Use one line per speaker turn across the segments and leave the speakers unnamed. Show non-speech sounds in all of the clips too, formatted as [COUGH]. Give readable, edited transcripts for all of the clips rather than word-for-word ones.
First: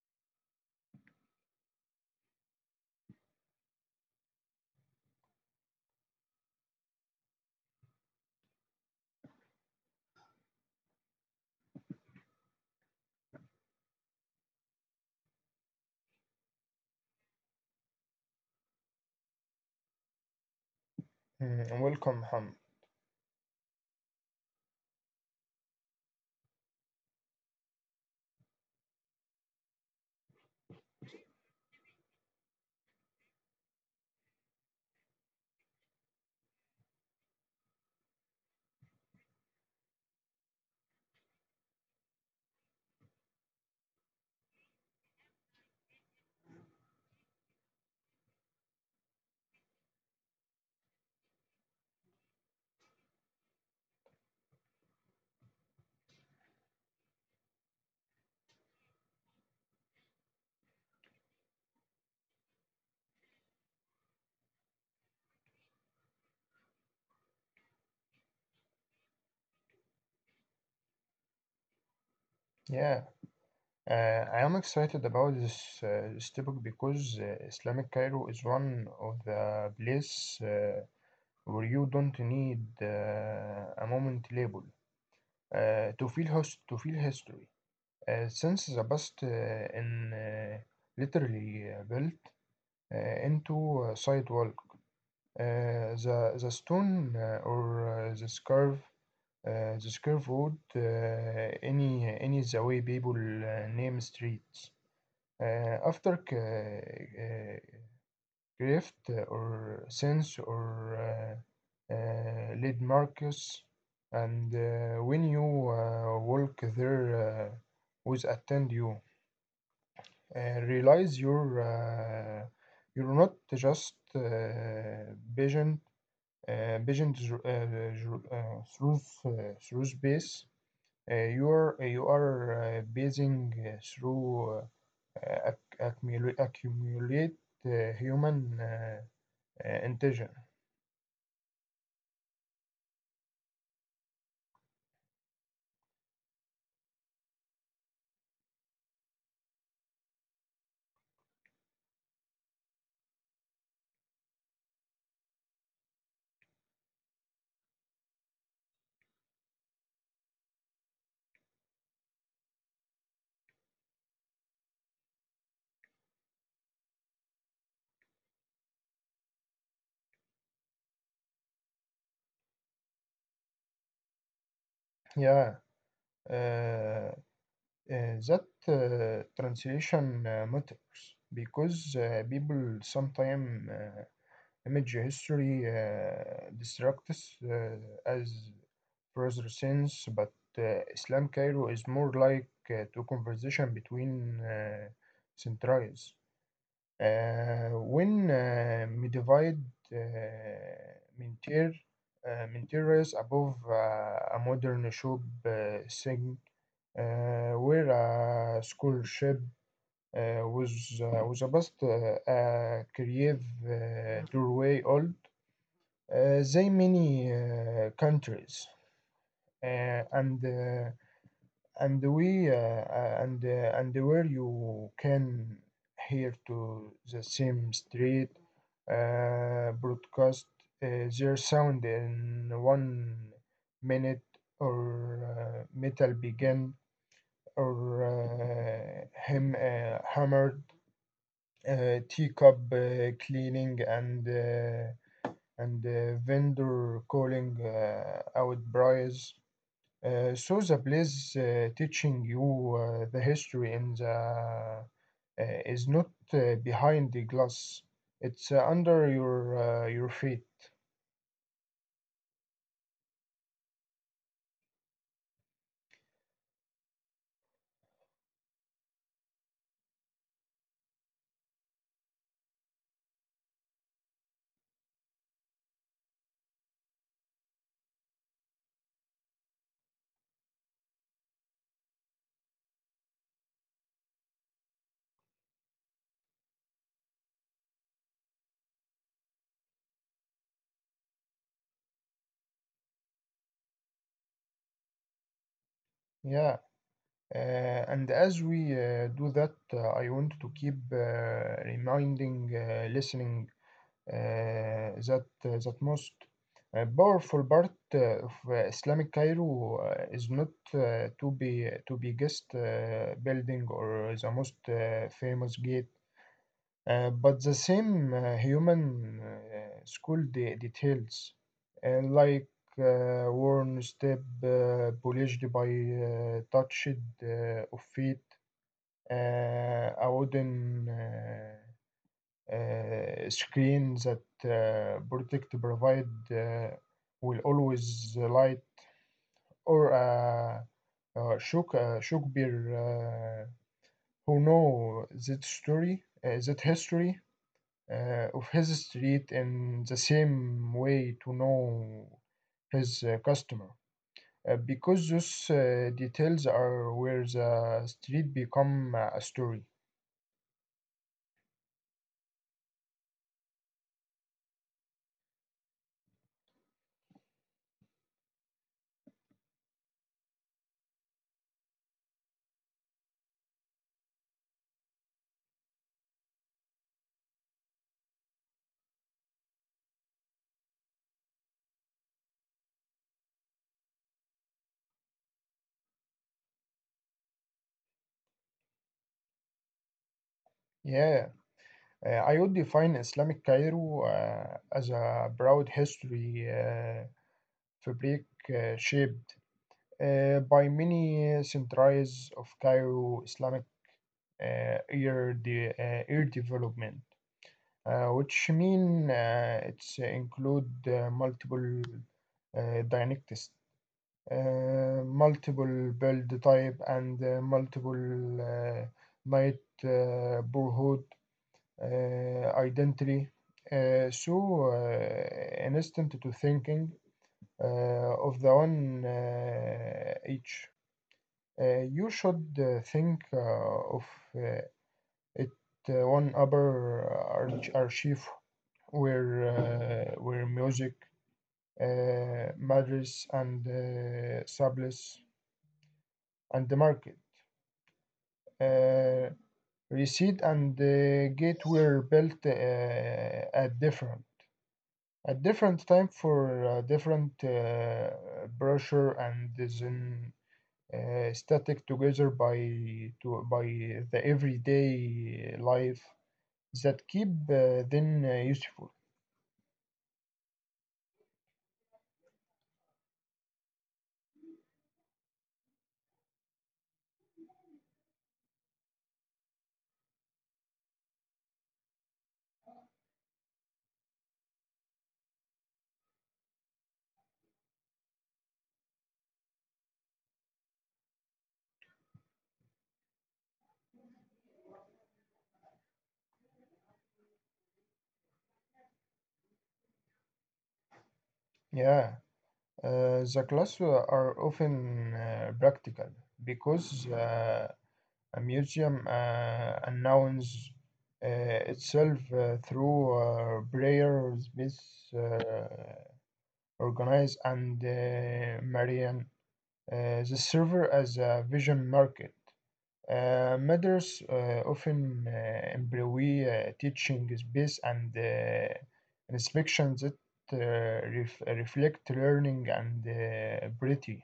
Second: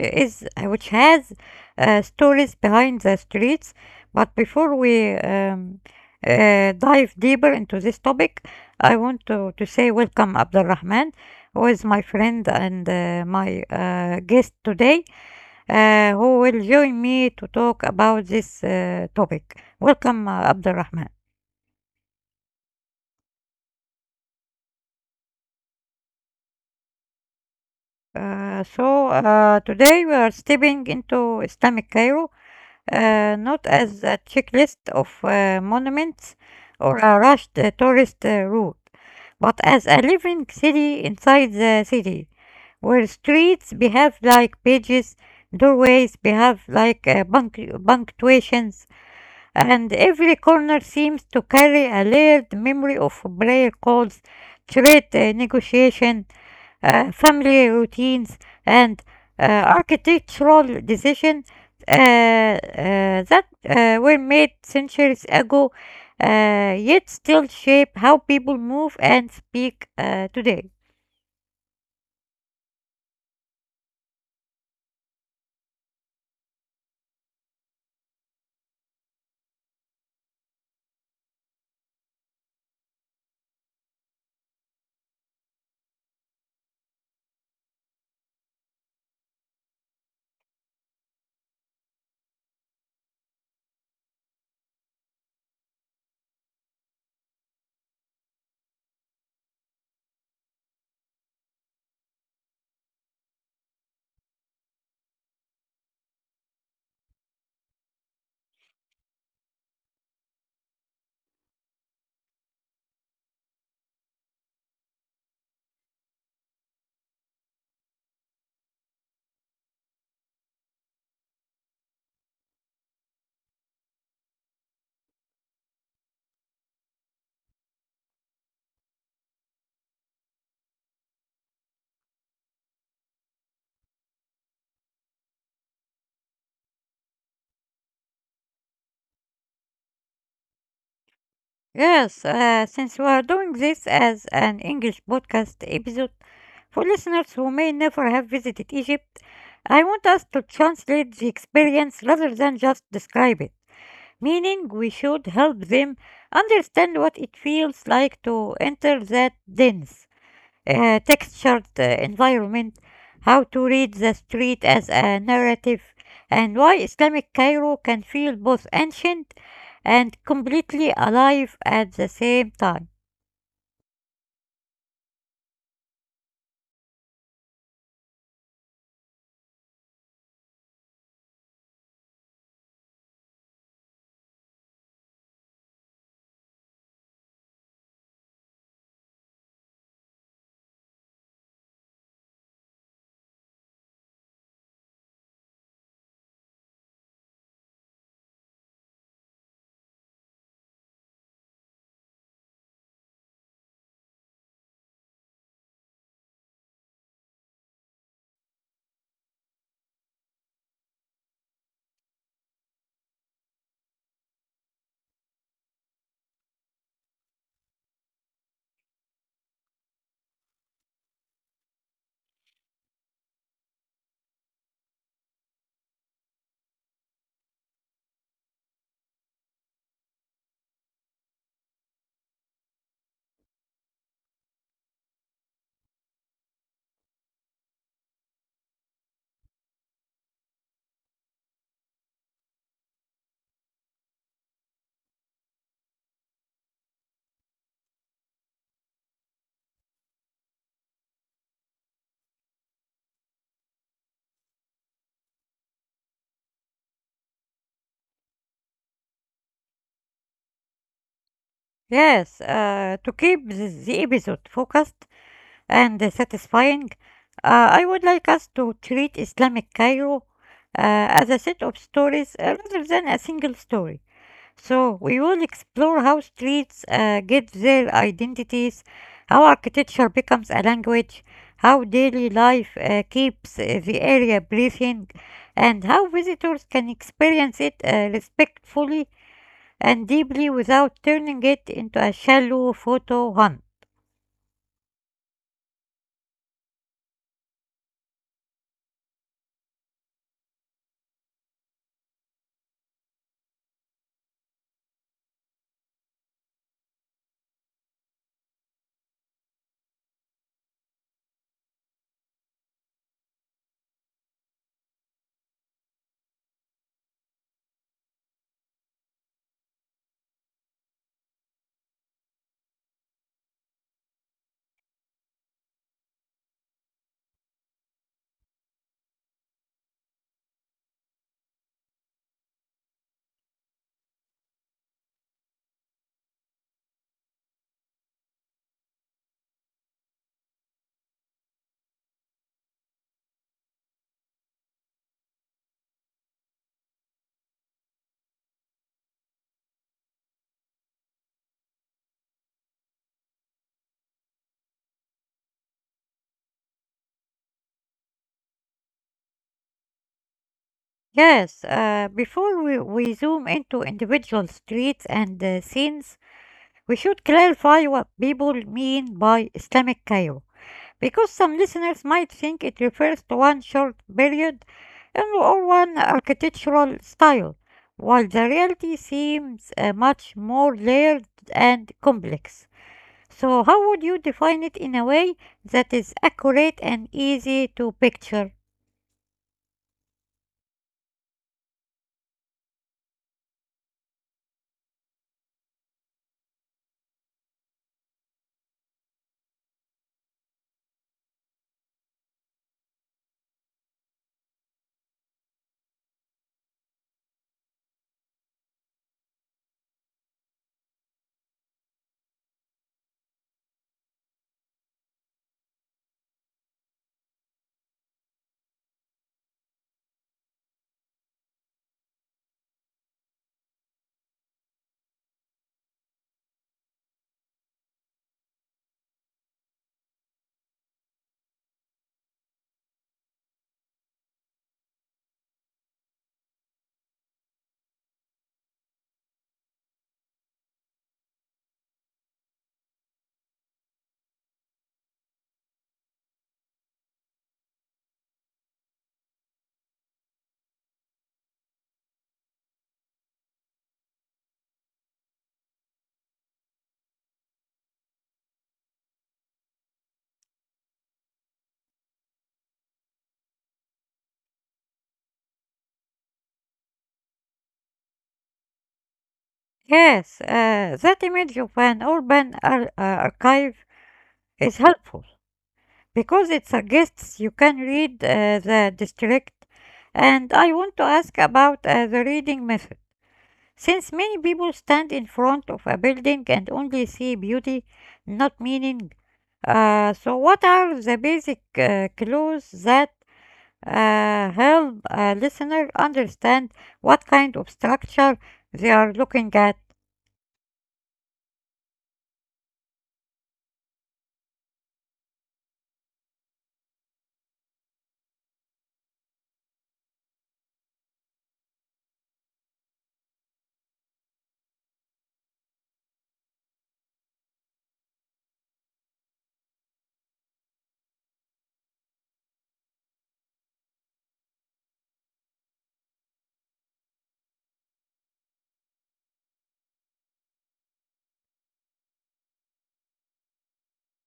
which has stories behind the streets. But before we dive deeper into this topic, I want to say welcome Abdul Rahman, who is my friend and my guest today who will join me to talk about this topic. Welcome, Abdulrahman.
Mm, Welcome, Ham.
Today we are stepping into Islamic Cairo, not as a checklist of monuments or a rushed tourist route, but as a living city inside the city, where streets behave like pages, doorways behave like punctuations, and every corner seems to carry a layered memory of prayer calls, trade negotiation, family routines, and architectural decisions uh, uh, that were made centuries ago, yet still shape how people move and speak today.
Yeah, I am excited about this topic because Islamic Cairo is one of the places where you don't need a moment label to feel history. Since the past in literally built into a sidewalk, the stone or the scarf. The square root any the way people name streets after grift or sense or lead markers, and when you walk there with attend you realize you're not just vision through space, you are basing through accumulate human intention.
Yes, since we are doing this as an English podcast episode for listeners who may never have visited Egypt, I want us to translate the experience rather than just describe it, meaning we should help them understand what it feels like to enter that dense, textured environment, how to read the street as a narrative, and why Islamic Cairo can feel both ancient and completely alive at the same time.
Yeah, uh, uh, that translation matters because people sometimes image history distracts as further sense, but Islam Cairo is more like to conversation between centuries. When modified uh, mentir mentirs above a modern shop thing where a scholarship was a bust a creative doorway old, they many countries uh, and uh, and we and where you can hear to the same street broadcast their sound in 1 minute, or metal began, or him hammered teacup cleaning, and vendor calling out briars, so the place teaching you the history in the is not behind the glass. It's under your feet.
Yes, to keep the episode focused and satisfying, I would like us to treat Islamic Cairo as a set of stories rather than a single story. So we will explore how streets get their identities, how architecture becomes a language, how daily life keeps the area breathing, and how visitors can experience it respectfully and deeply without turning it into a shallow photo hunt.
Yeah. And as we do that, I want to keep reminding, listening that most powerful part of Islamic Cairo is not to be guest building or the most famous gate. But the same human school details, like worn step polished by touched of feet, a wooden screen that protect provide will always light, or Shukbir, who know that story, that history of his street in the same way to know his customer. Because those details are where the street become a story.
Yes, before we zoom into individual streets and scenes, we should clarify what people mean by Islamic Cairo, because some listeners might think it refers to one short period and or one architectural style, while the reality seems much more layered and complex. So, how would you define it in a way that is accurate and easy to picture?
Yeah, I would define Islamic Cairo as a broad history fabric shaped by many centuries of Cairo Islamic ear development, which mean it's include multiple dialectics, multiple build type, and multiple uh, night borhood identity. So, an instant to thinking uh, of the one each. You should think of uh, it one upper archive, where music matters and supplies and the market. Uh, Receipt and gate were built at different time for different pressure, and then static together by the everyday life that keep them useful.
Yes, that image of an urban archive is helpful because it suggests you can read the district. And I want to ask about the reading method. Since many people stand in front of a building and only see beauty, not meaning, so what are the basic clues that help a listener understand what kind of structure they are looking at.
Yeah. The classrooms are often practical because a museum announces uh, itself through prayer space uh, organized and Marian. The server as a vision market. Matters often employ teaching space and inspections that reflect learning and ability.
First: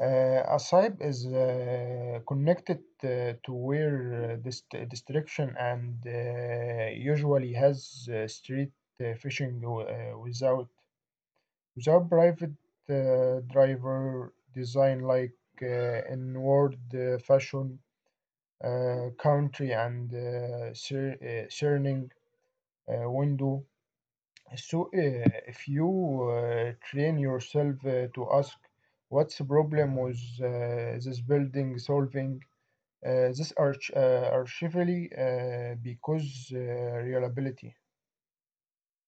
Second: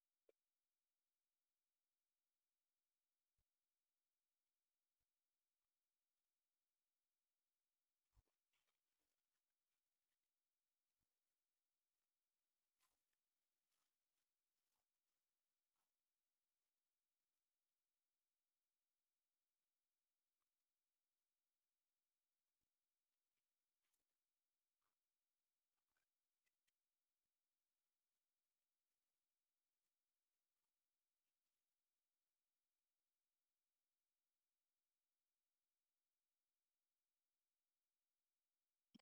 A SIP is connected to where this destruction, and usually has street fishing without private driver design, like in fashion country, and cerning window. So, if you train yourself to ask, what's the problem with this building solving this archivally because reliability?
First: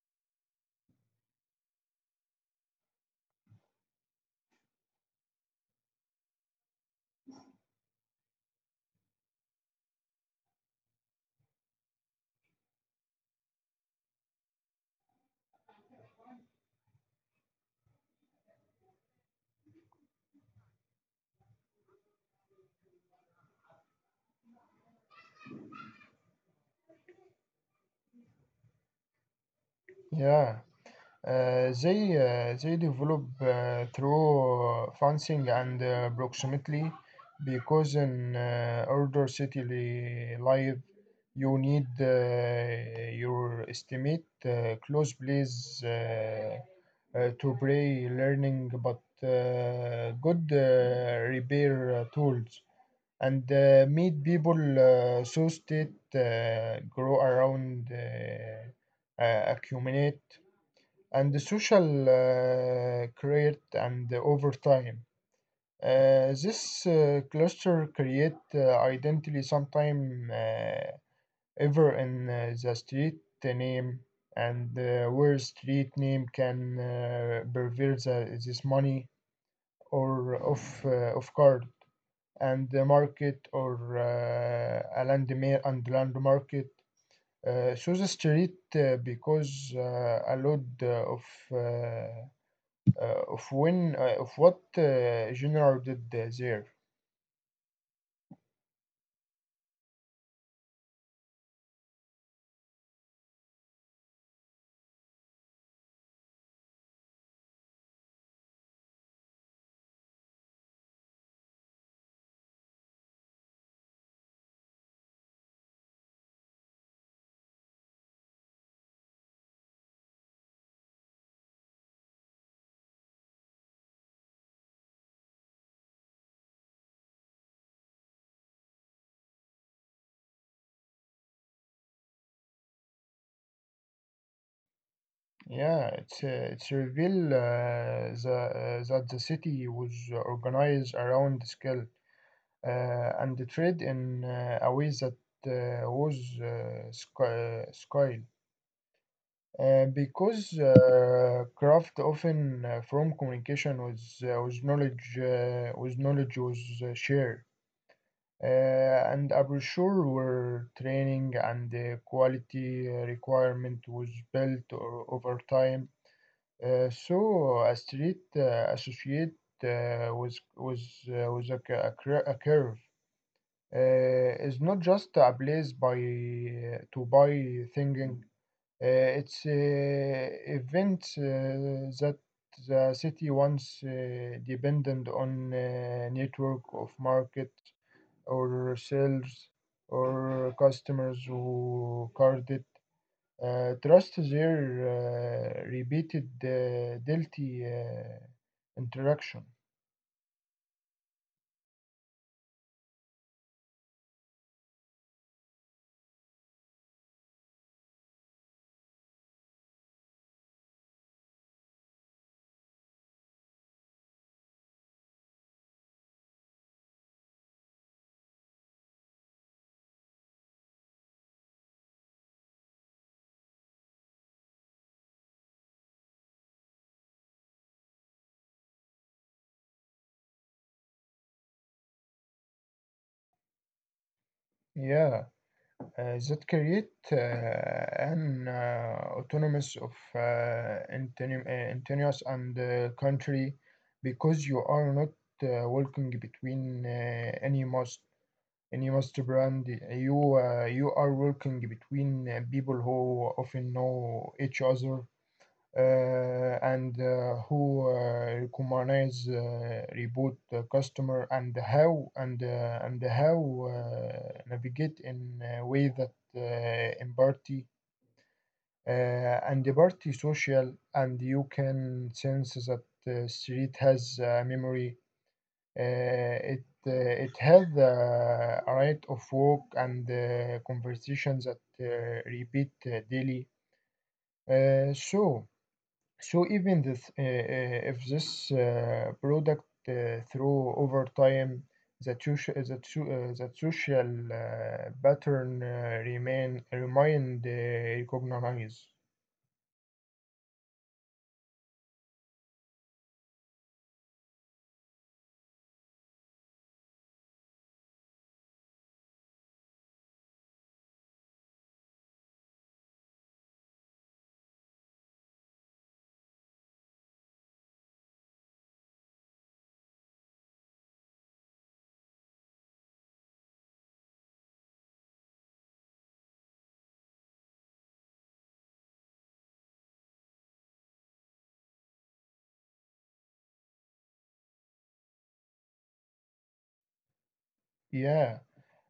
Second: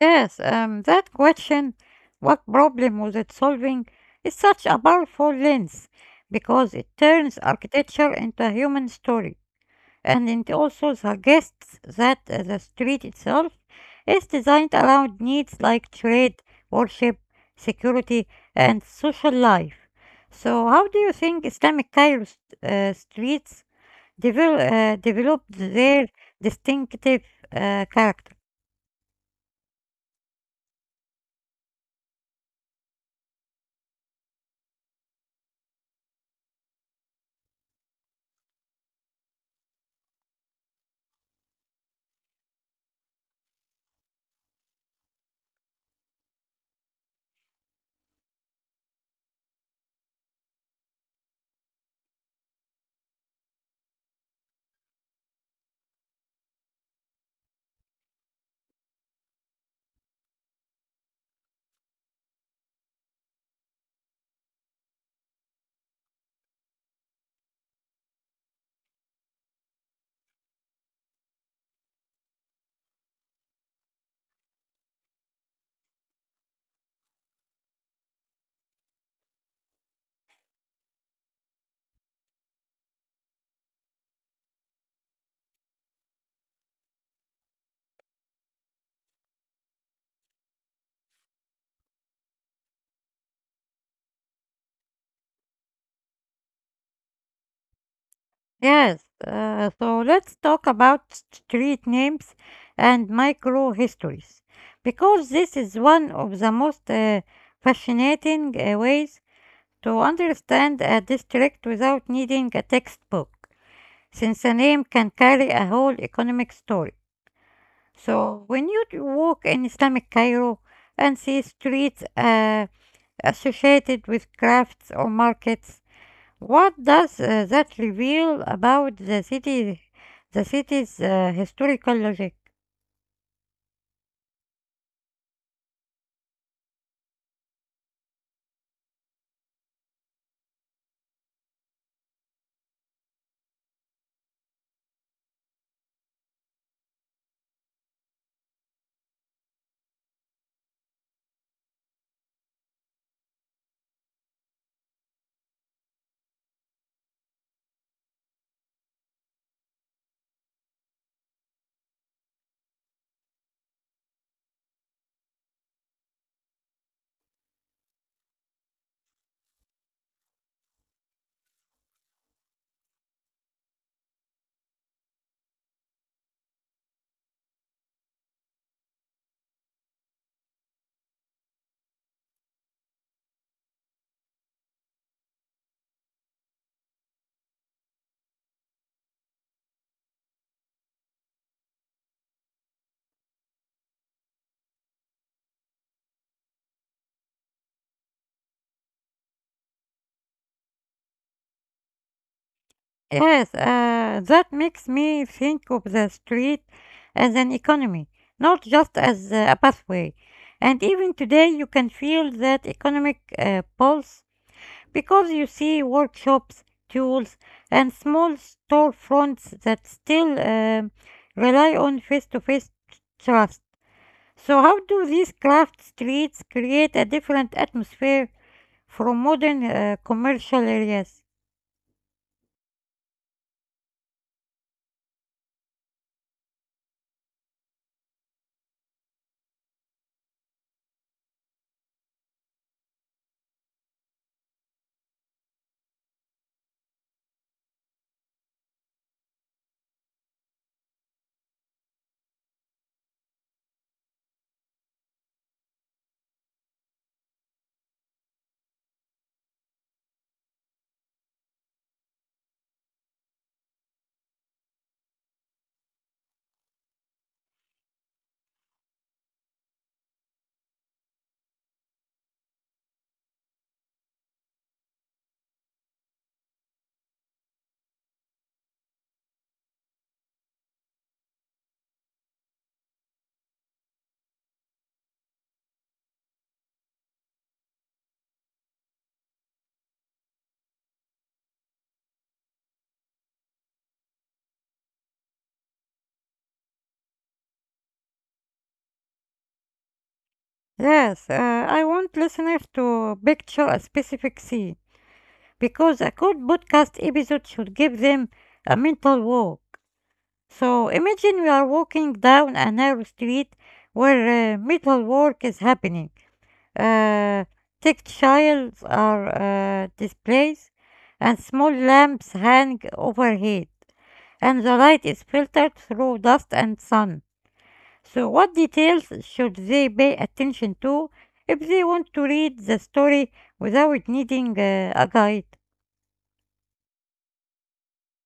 Yes, that question, what problem was it solving, is such a powerful lens because it turns architecture into a human story. And it also suggests that the street itself is designed around needs like trade, worship, security, and social life. So, how do you think Islamic Cairo streets developed their distinctive character.
Yeah. They develop through fencing and proximity, because in order city life you need your estimate close plays to play learning, but good repair tools and meet people, so state grow around accumulate and the social create and over time. This cluster create identity sometime ever in the street name, and where street name can pervert this money, or of card and the market, or a land and land market. So the street because a lot uh, of when of what genre did there?
Yes, so let's talk about street names and micro histories because this is one of the most fascinating ways to understand a district without needing a textbook, since a name can carry a whole economic story. So when you walk in Islamic Cairo and see streets associated with crafts or markets, what does that reveal about the city, the city's historical logic?
Yeah, it's reveal that the city was organized around skill and the trade in a way that was sky. Because craft often from communication was knowledge was shared. And I'm sure where training and the quality requirement was built over time. So a street associate uh, was was was a curve. Is not just a place by to buy thinking. Uh, it's events that the city once depended on network of market, or sales, or customers who card it. Trust their repeated daily interaction.
Yes, that makes me think of the street as an economy, not just as a pathway. And even today, you can feel that economic pulse because you see workshops, tools, and small storefronts that still rely on face-to-face trust. So, how do these craft streets create a different atmosphere from modern commercial areas?
Yeah, that create an autonomous of continuous and country, because you are not walking between any most, and you must brand you are working between people who often know each other and who recognize reboot the customer, and how and how navigate in a way that empathy uh, and the party social, and you can sense that the street has a memory, uh, it uh, it has a right of work and conversations that repeat daily. Uh, so so even this, if this product through over time, the social pattern remain recognized.
Yes, I want listeners to picture a specific scene because a good podcast episode should give them a mental walk. So, imagine we are walking down a narrow street where metal work is happening. Uh, Textiles are displays and small lamps hang overhead, and the light is filtered through dust and sun. So, what details should they pay attention to if they want to read the story without needing a guide?
Yeah.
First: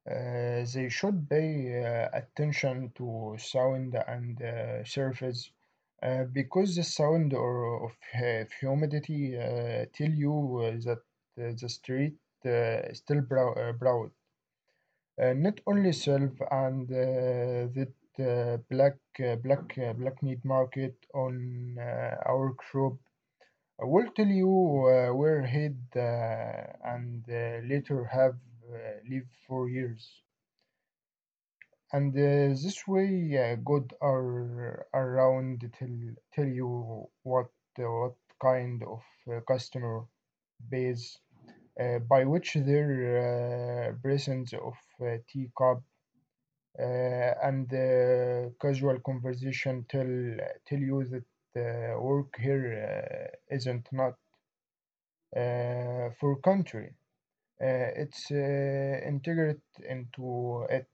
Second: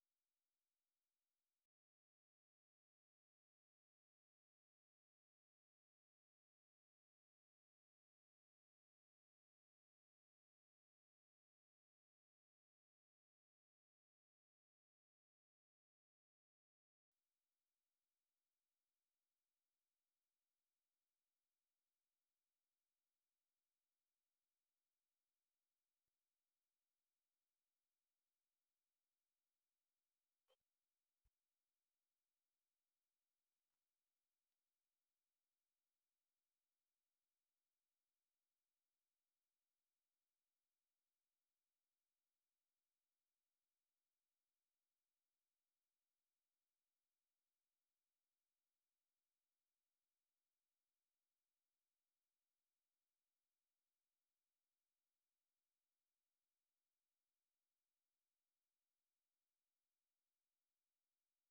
They should pay attention to sound and surface, because the sound or of humidity tell you that the street still brow broad. Not only self, and that uh, black black meat market on our crop will tell you where head and later have uh, lived for years, and this way God are around tell you what uh, what kind of customer base, by which their presence of teacup, uh, and casual conversation tell you that work here isn't not for country. It's integrated into it.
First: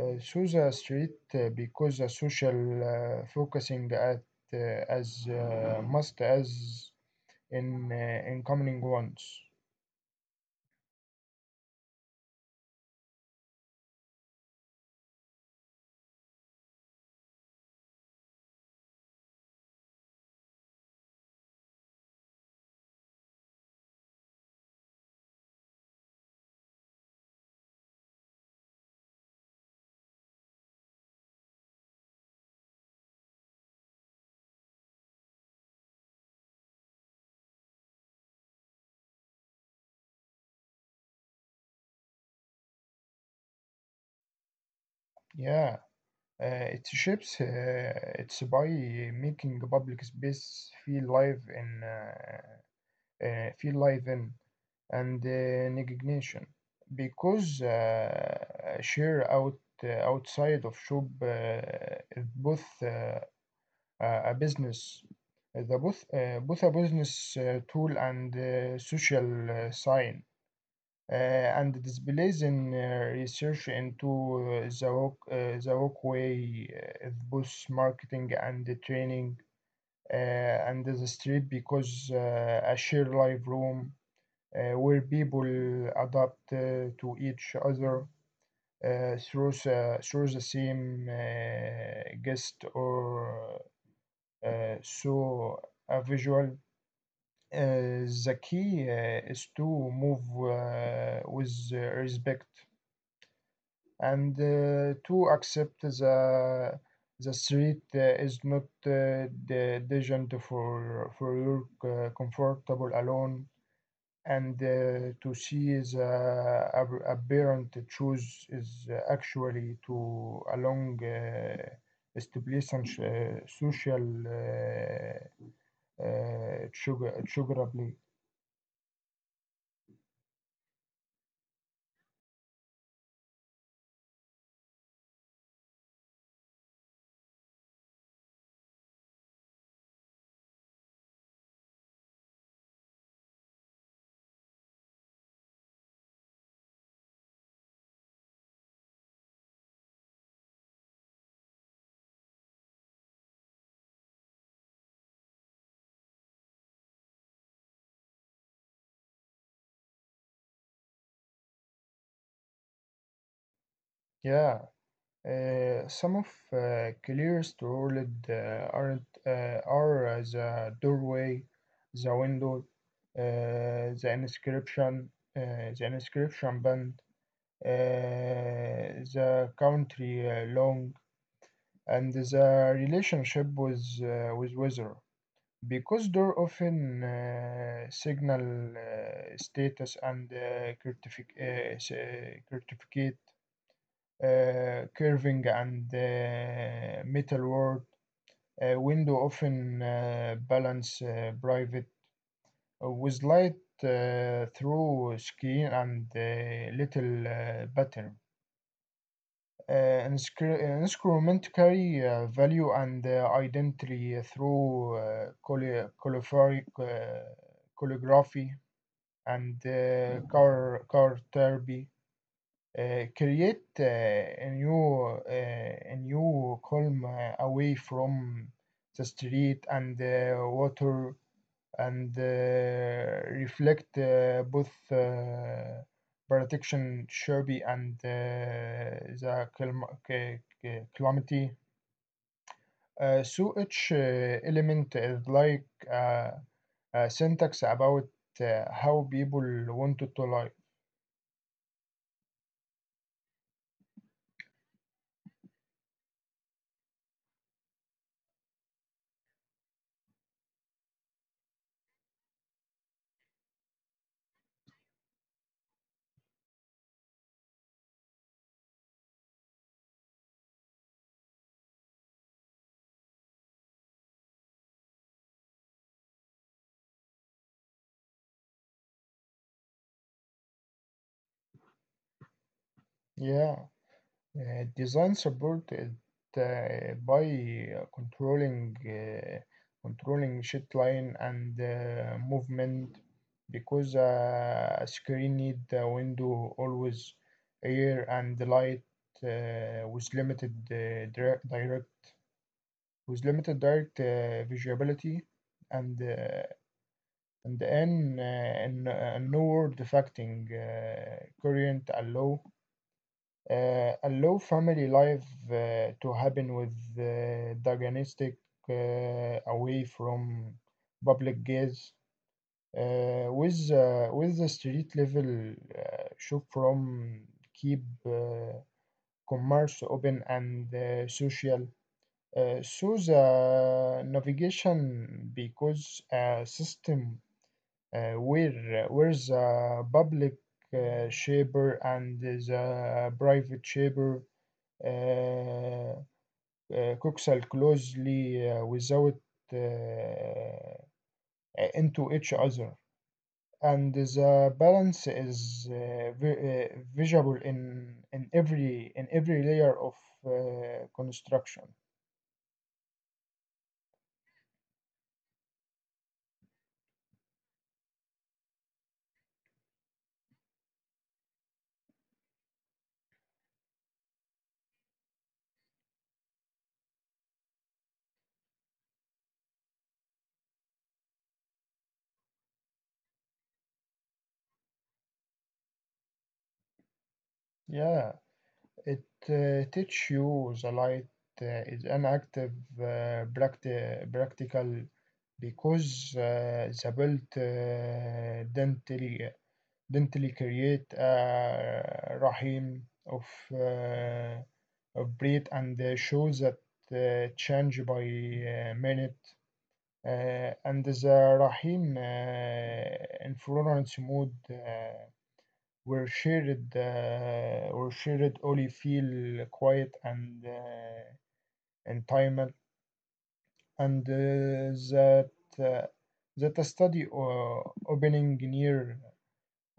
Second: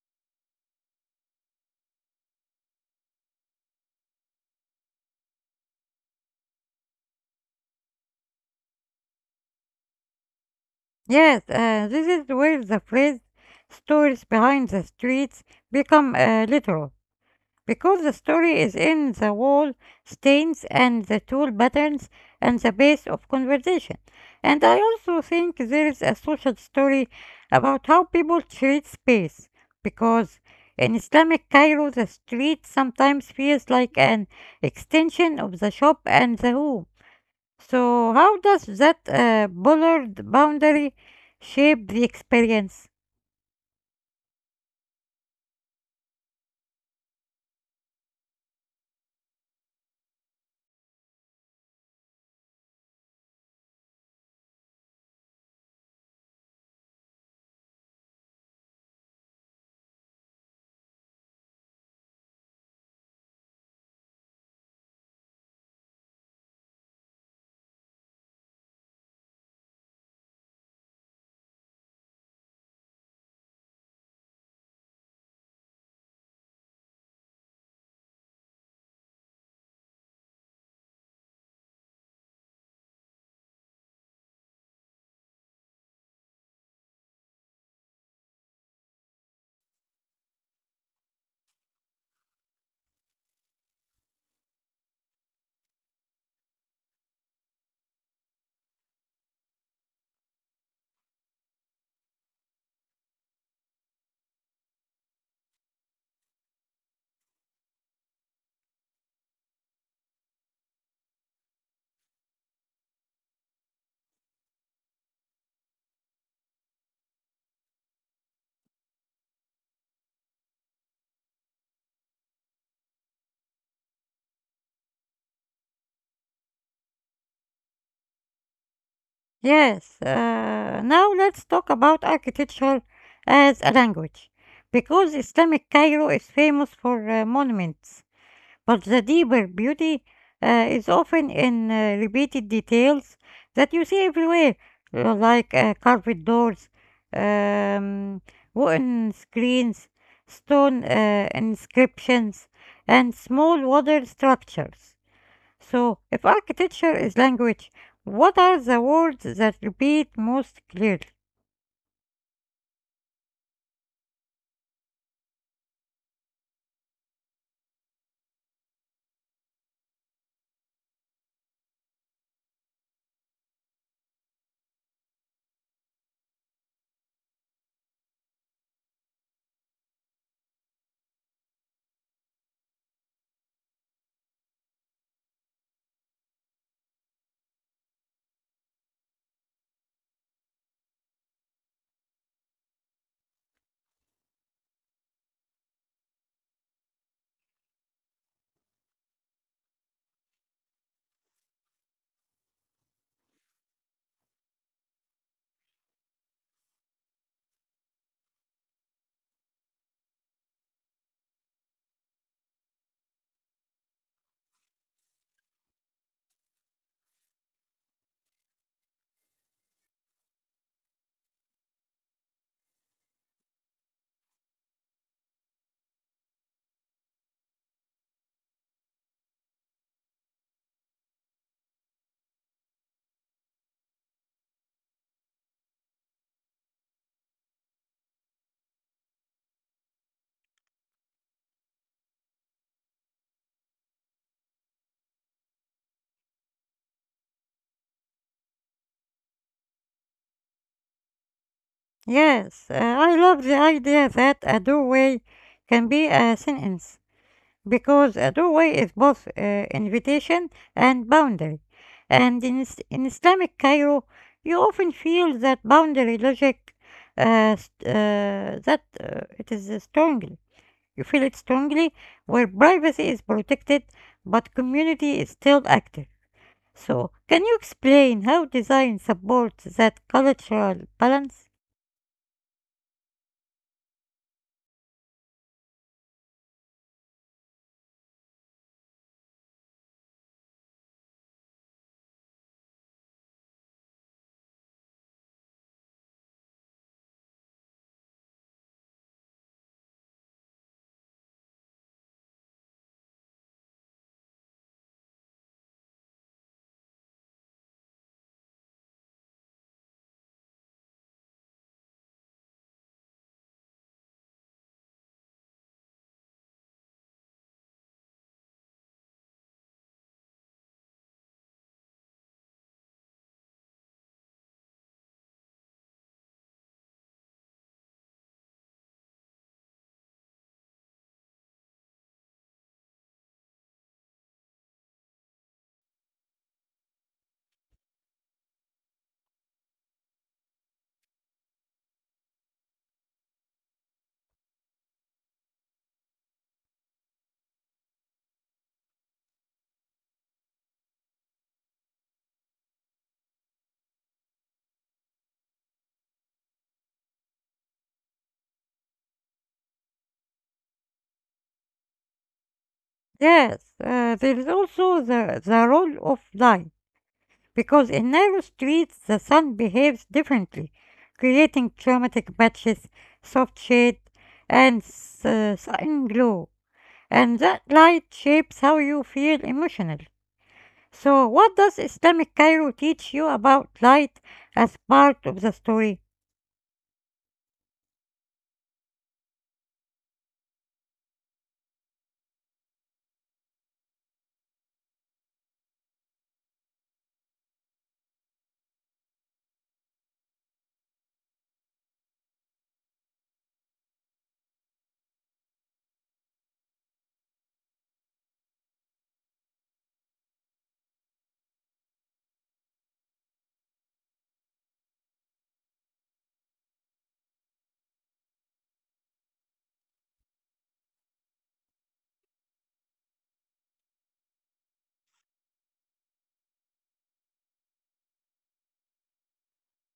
So the street because the social focusing at as must as in incoming ones.
Yes, this is where the phrase stories behind the streets become literal, because the story is in the wall stains and the tool patterns and the base of conversation. And I also think there is a social story about how people treat space, because in Islamic Cairo, the street sometimes feels like an extension of the shop and the home. So, how does that bollard boundary shape the experience?
Yeah, it shapes it's by making public space feel live in and indignation, because share out outside of shop is both a business, the both both a business tool and social sign, and displays in research into the walkway of both marketing and the training and the street because a shared live room where people adapt to each other through the same guest or so a visual the key is to move with respect, and to accept the street is not the agent for your comfortable alone, and to see the aberrant truth is actually to along establish social آه، تشوجر تشوجر بليت.
Yes, now let's talk about architecture as a language, because Islamic Cairo is famous for monuments, but the deeper beauty is often in repeated details that you see everywhere, like carved doors, um, wooden screens, stone inscriptions, and small water structures. So, if architecture is language, what are the words that repeat most clearly?
Yeah, some of clears to world aren't are the doorway, the window, uh, the inscription, uh, the inscription band, uh, the country long, and the relationship with weather. Because door often signal status and certificate, curving and metal. Window often balance private with light through skin and little pattern. Instrument carry value and identity through colorific, calligraphy, and Car Therapy create a new calm away from the street, and water, and reflect both protection Sherby, and the clim- c- c- calamity. So each element is like uh, a syntax about how people want to live.
Yes, I love the idea that a doorway can be a sentence because a doorway is both invitation and boundary. And in Islamic Cairo, you often feel that boundary logic st- that it is strongly. You feel it strongly where privacy is protected but community is still active. So, can you explain how design supports that cultural balance?
Yeah, design supported by controlling controlling sheet line and movement because a screen need a window always air and light with limited direct with limited direct visibility and uh, and then no word affecting current allow family life to happen with diagnostic away from public gaze, with the street level shop from keep commerce open and social. So the navigation because a system where the public shaper and the private shaper uh, آآ coxal closely without uh, into each other, and the balance is vi visible in every layer of construction.
Yes, there is also the role of light, because in narrow streets the sun behaves differently, creating chromatic patches, soft shade, and sun glow. And that light shapes how you feel emotionally. So, what does Islamic Cairo teach you about light as part of the story?
Yeah, it teach you the light is an active uh, practi practical because the built dentally create a rahim uh, of breed and shows that change by minute. And the rahim influence mode were shared only feel quiet and in time and uh, that a study opening near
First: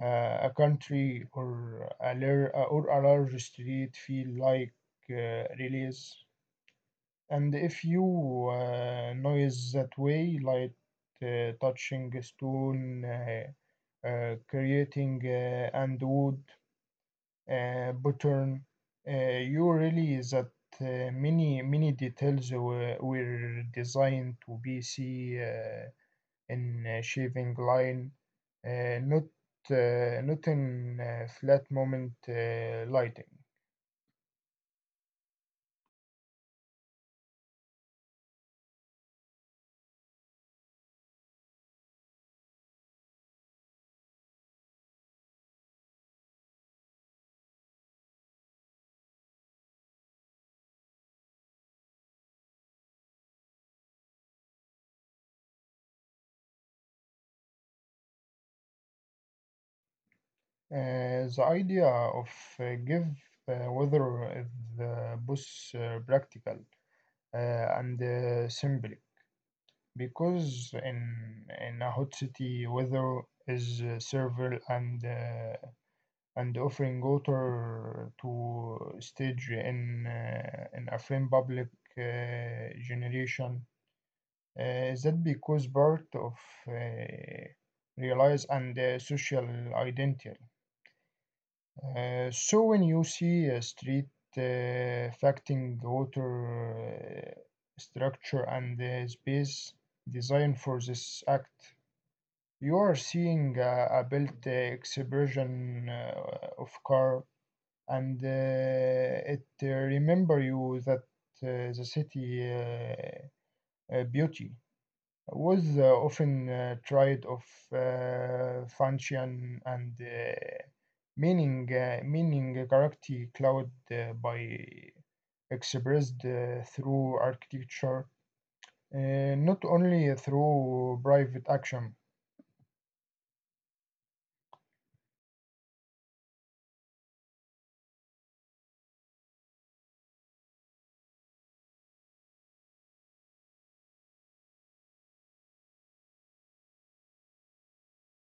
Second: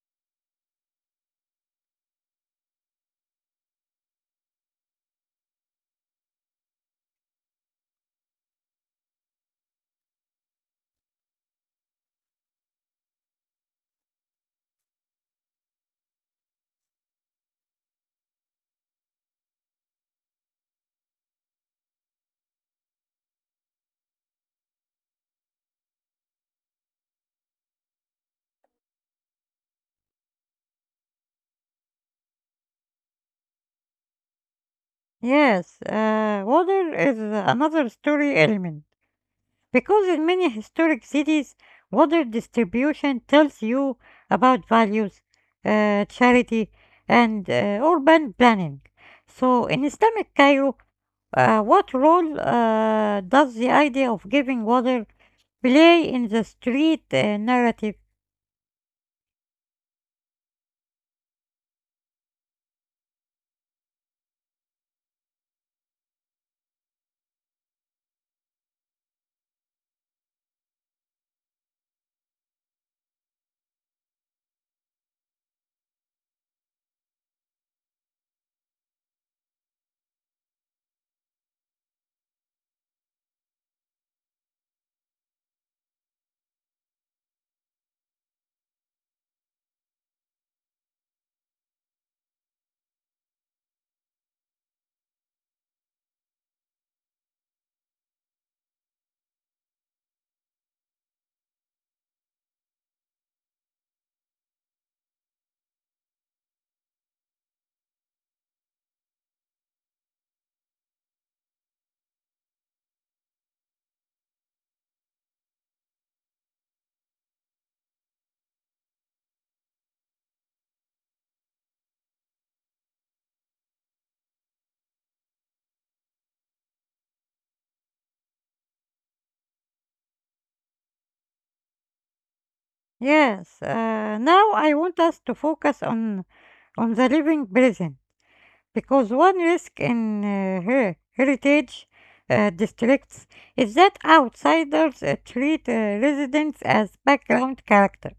a country or a large street feel like relays. And if you noise that way, like touching a stone, creating and wood, pattern, you realize that many details were designed to be see. In a shaving line, uh, not not in flat moment lighting.
Yes, water is another story element because in many historic cities, water distribution tells you about values, charity, and urban planning. So in Islamic Cairo, what role does the idea of giving water play in the street narrative?
The idea of give weather is both practical uh, and symbolic because in a hot city weather is several and offering water to stage in a frame public generation is that because part of uh, realize and social identity. So when you see a street uh, affecting water structure and space design for this act, you are seeing a built expression of car and it remember you that the city beauty was often tried of function and meaning character cloud by expressed through architecture uh, not only through private action.
Yes, now I want us to focus on the living present, because one risk in heritage districts is that outsiders treat residents as background character.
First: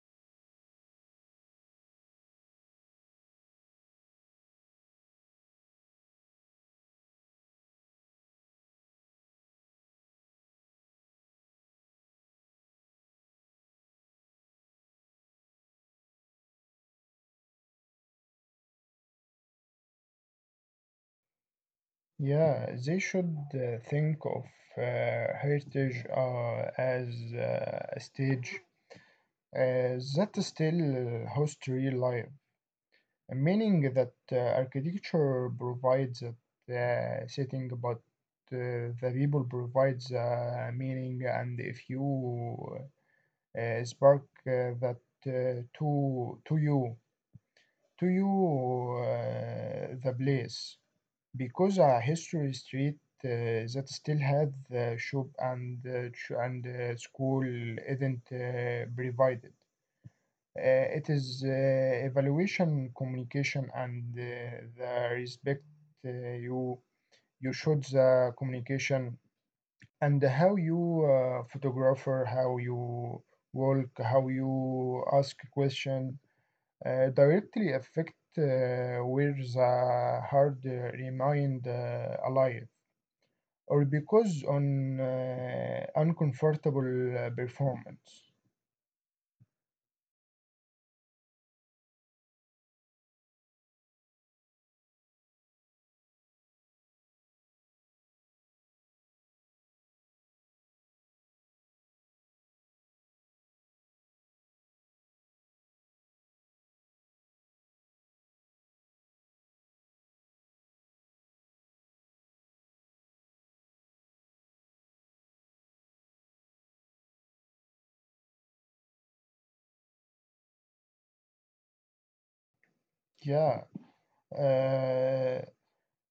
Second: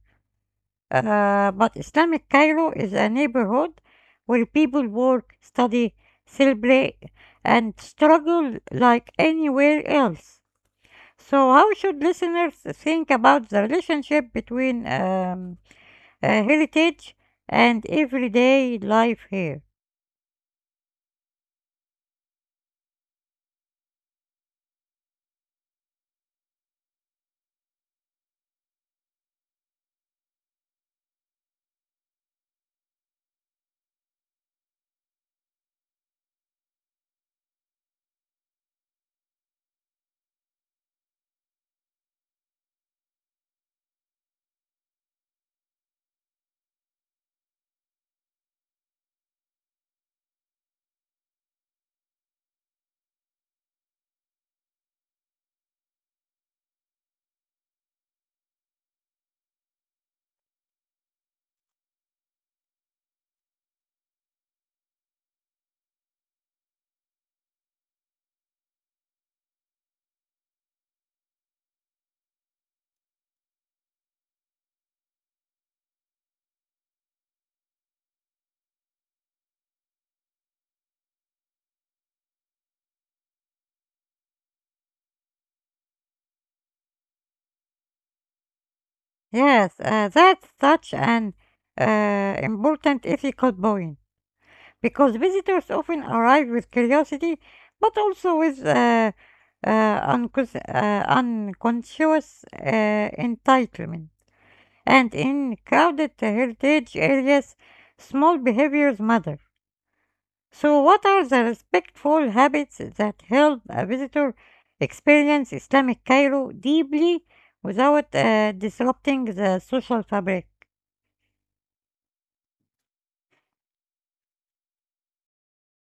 But Islamic Cairo is a neighborhood where people work, study, celebrate, and struggle like anywhere else. So, how should listeners think about the relationship between heritage and everyday life here?
Yeah, they should think of uh, heritage as a stage that still hosts real life, meaning that architecture provides the setting, but the people provides the meaning. And if you spark that uh, to to you to you the place, because a history street uh, that still had the shop and school isn't provided. It is evaluation, communication, and the respect uh, you you should the communication, and how you photographer, how you work, how you ask question directly affect where the hard remained alive or because on uncomfortable performance.
Yes, that's such an important ethical point because visitors often arrive with curiosity but also with unconscious entitlement. And in crowded heritage areas, small behaviors matter. So, what are the respectful habits that help a visitor experience Islamic Cairo deeply without disrupting the social fabric?
Yeah, uh,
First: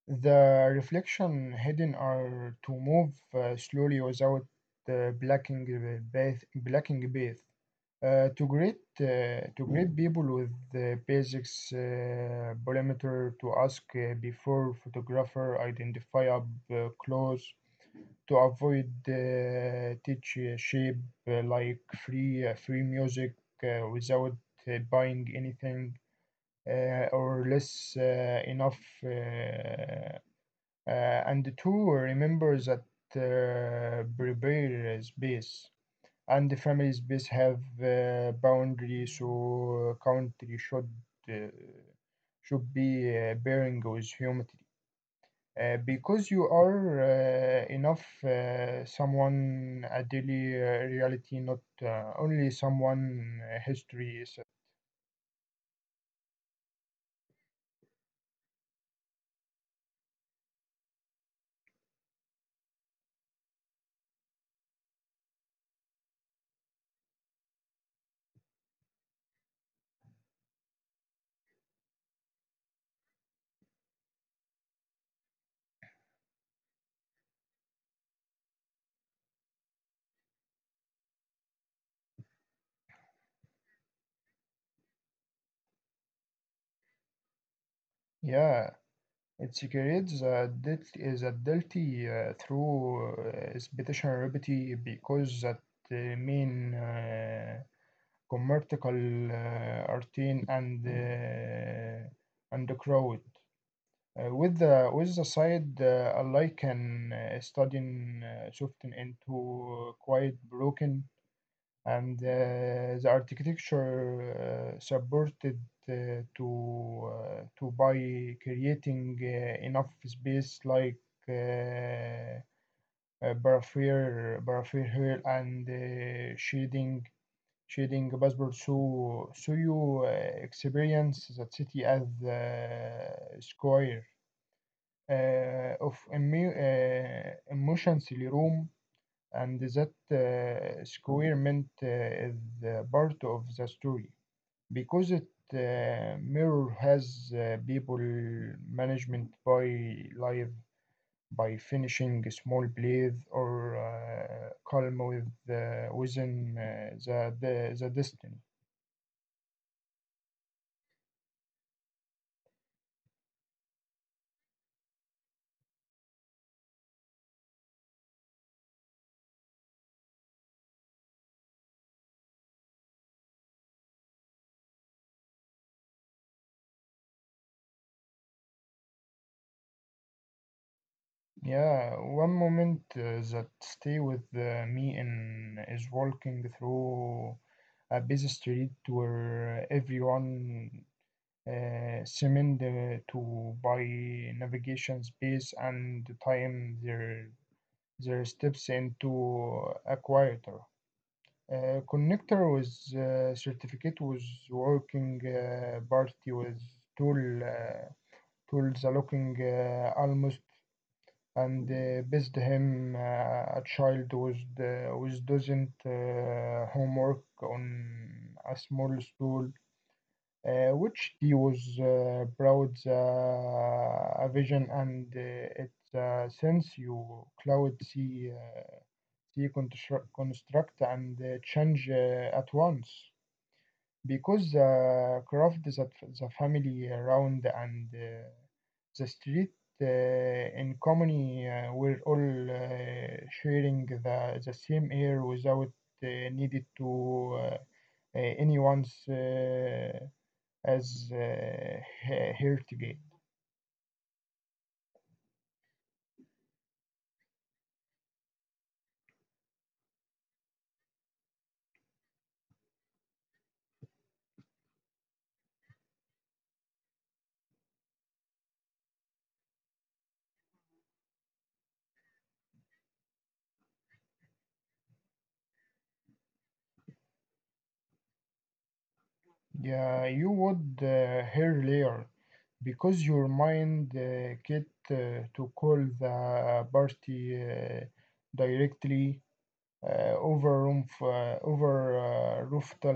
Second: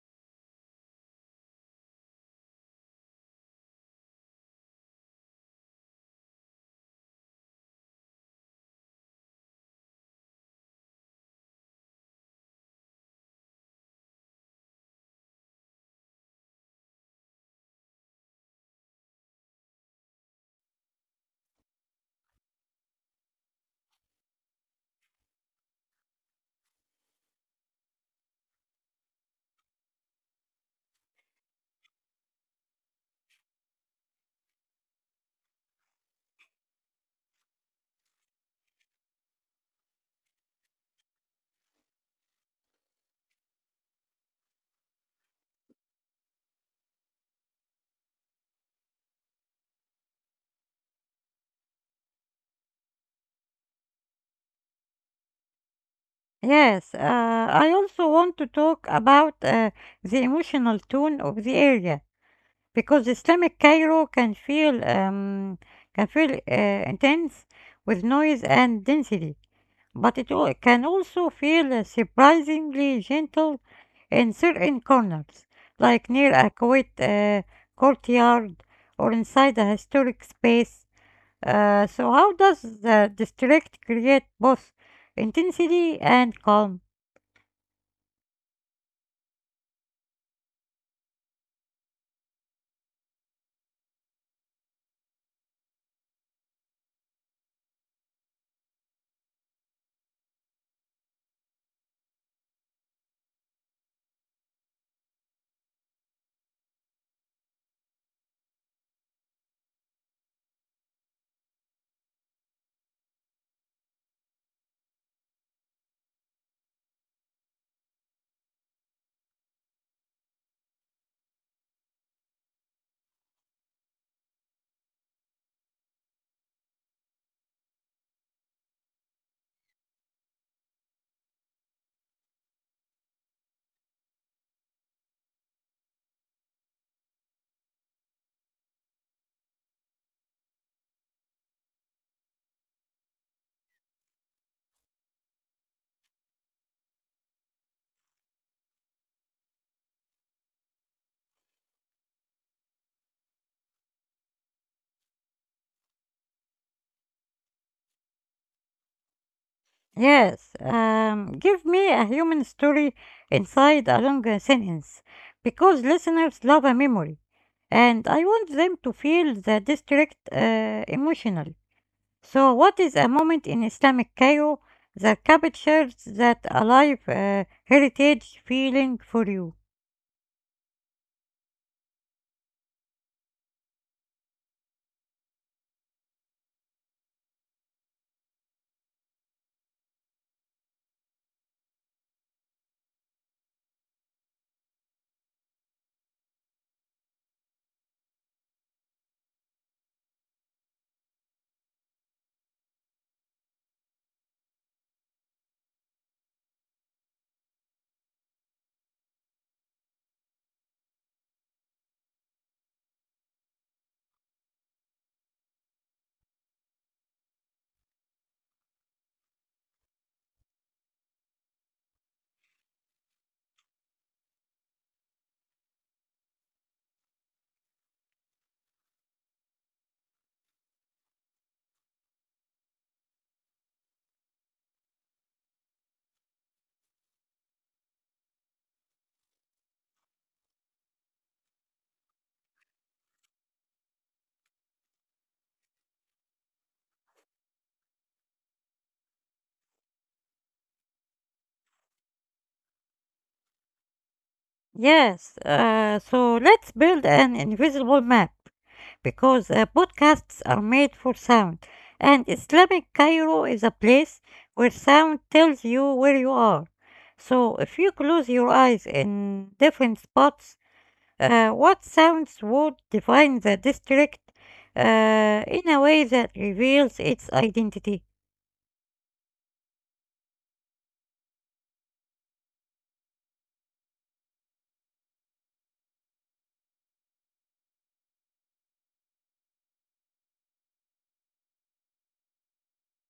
the reflection hidden are to move slowly without blacking bath. To greet people with the basics perimeter to ask before photographer identify up close to avoid teach shape like free music without buying anything or less enough uh, and two, remember that prepare space and the family space have boundary, so country uh, should be bearing with humanity. Because you are enough someone a daily reality, not only someone history. Is,
Yes, I also want to talk about the emotional tone of the area because Islamic Cairo can feel intense with noise and density, but it can also feel surprisingly gentle in certain corners, like near a quiet courtyard or inside a historic space. So, how does the district create both intensity and calm?
yeah, it secretes the death is a dirty through speciality because that mean commercial routine and and the crowd. With the side I can studying soften into quite broken and the architecture supported to by creating enough space like uh, barrier hill and shading passport, so you experience the city as square of emotionally room, and that squirement is part of the story because it mirror has people management by life by finishing small plays or calm with within the destiny.
Yes, give me a human story inside a long sentence because listeners love a memory and I want them to feel the district emotionally. So, what is a moment in Islamic Cairo that captures that alive heritage feeling for you?
Yeah, one moment that stay with me in is walking through a busy street where everyone cement to by navigation space and time their steps into a quieter. Connector with certificate was working party with tool uh, tools are looking almost, and best him a child was doesn't homework on a small stool which deals brought a vision, and it since you cloud see construct and change at once because the craft that the family around and the street in common were all sharing the same air without uh, needed to anyone's as heritage.
Yes, so let's build an invisible map, because podcasts are made for sound, and Islamic Cairo is a place where sound tells you where you are. So if you close your eyes in different spots, what sounds would define the district in a way that reveals its identity?
Yeah, you would hear later because your mind get to call the party directly. Over roof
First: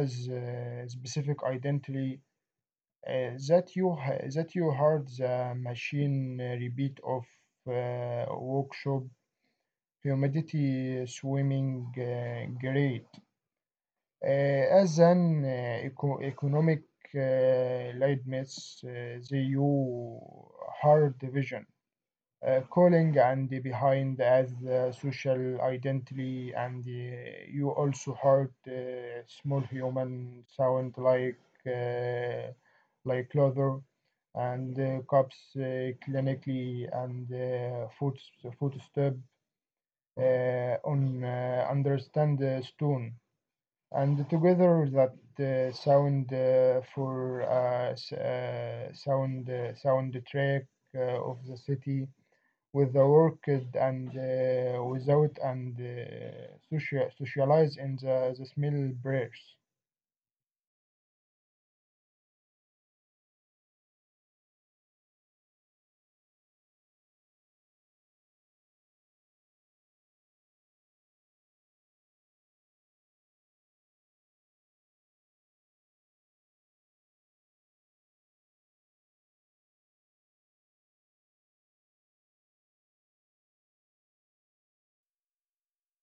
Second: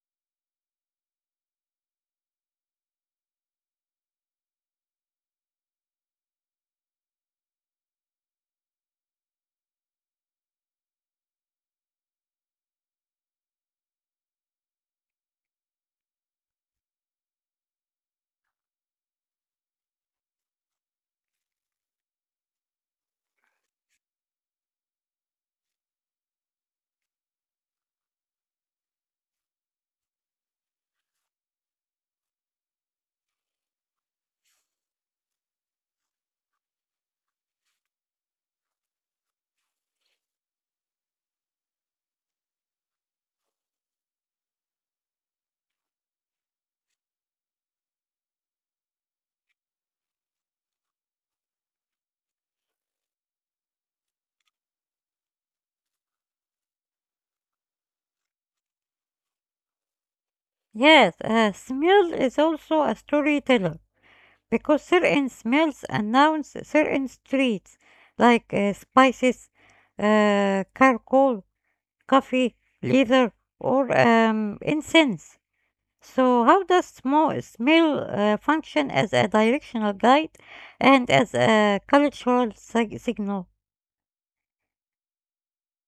as specific identity that you heard the machine repeat of workshop, humidity swimming grade uh, as an economic lead myths, the you hard division calling and behind as social identity, and you also heard small human sound uh, like leather and cups clinically and footstep on understand stone, and together that sound for s- sound sound track of the city with the work and without and socialize in the small breaks.
Yes, smell is also a storyteller because certain smells announce certain streets like spices, charcoal, coffee, leather, or incense. So, how does small smell function as a directional guide and as a cultural signal?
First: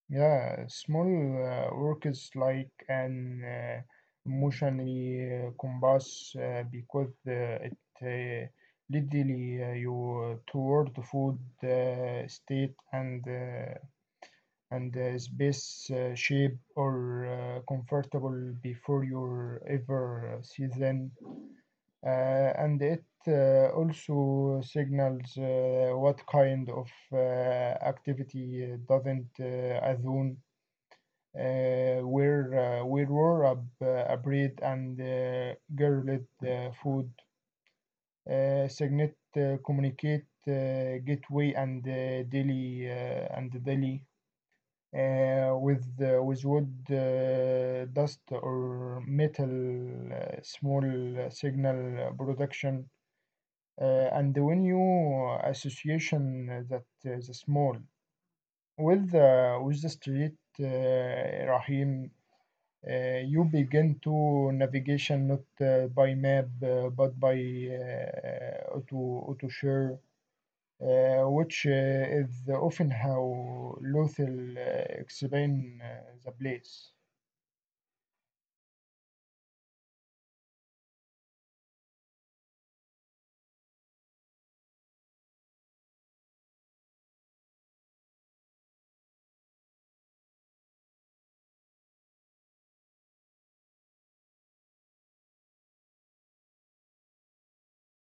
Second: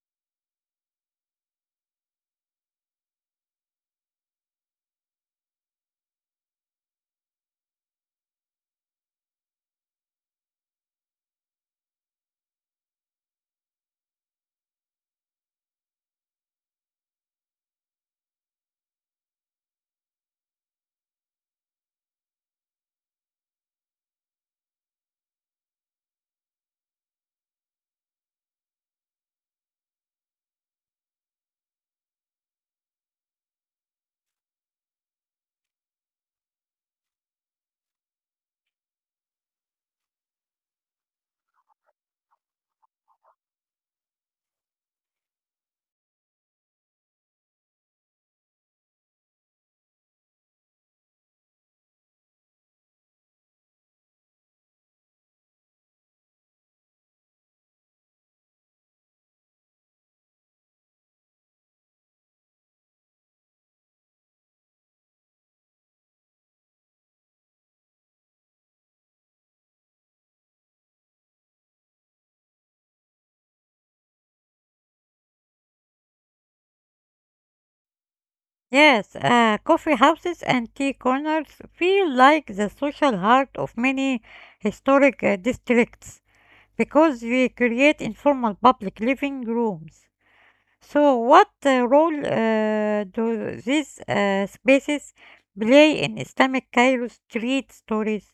Yeah, small work like an emotionally compass because it leadily you toward food state and space shape or comfortable before your ever season, and it also signals what kind of activity doesn't Azun where were a breed and girlet food signet communicate gateway and daily with wood dust or metal small signal production, uh, and when you association that the small with the street uh, Rahim uh, you begin to navigation not by map but by auto share which is often how Lothal explain the place.
Yes, coffee houses and tea corners feel like the social heart of many historic districts because they create informal public living rooms. So, what role do these spaces play in Islamic Cairo street stories?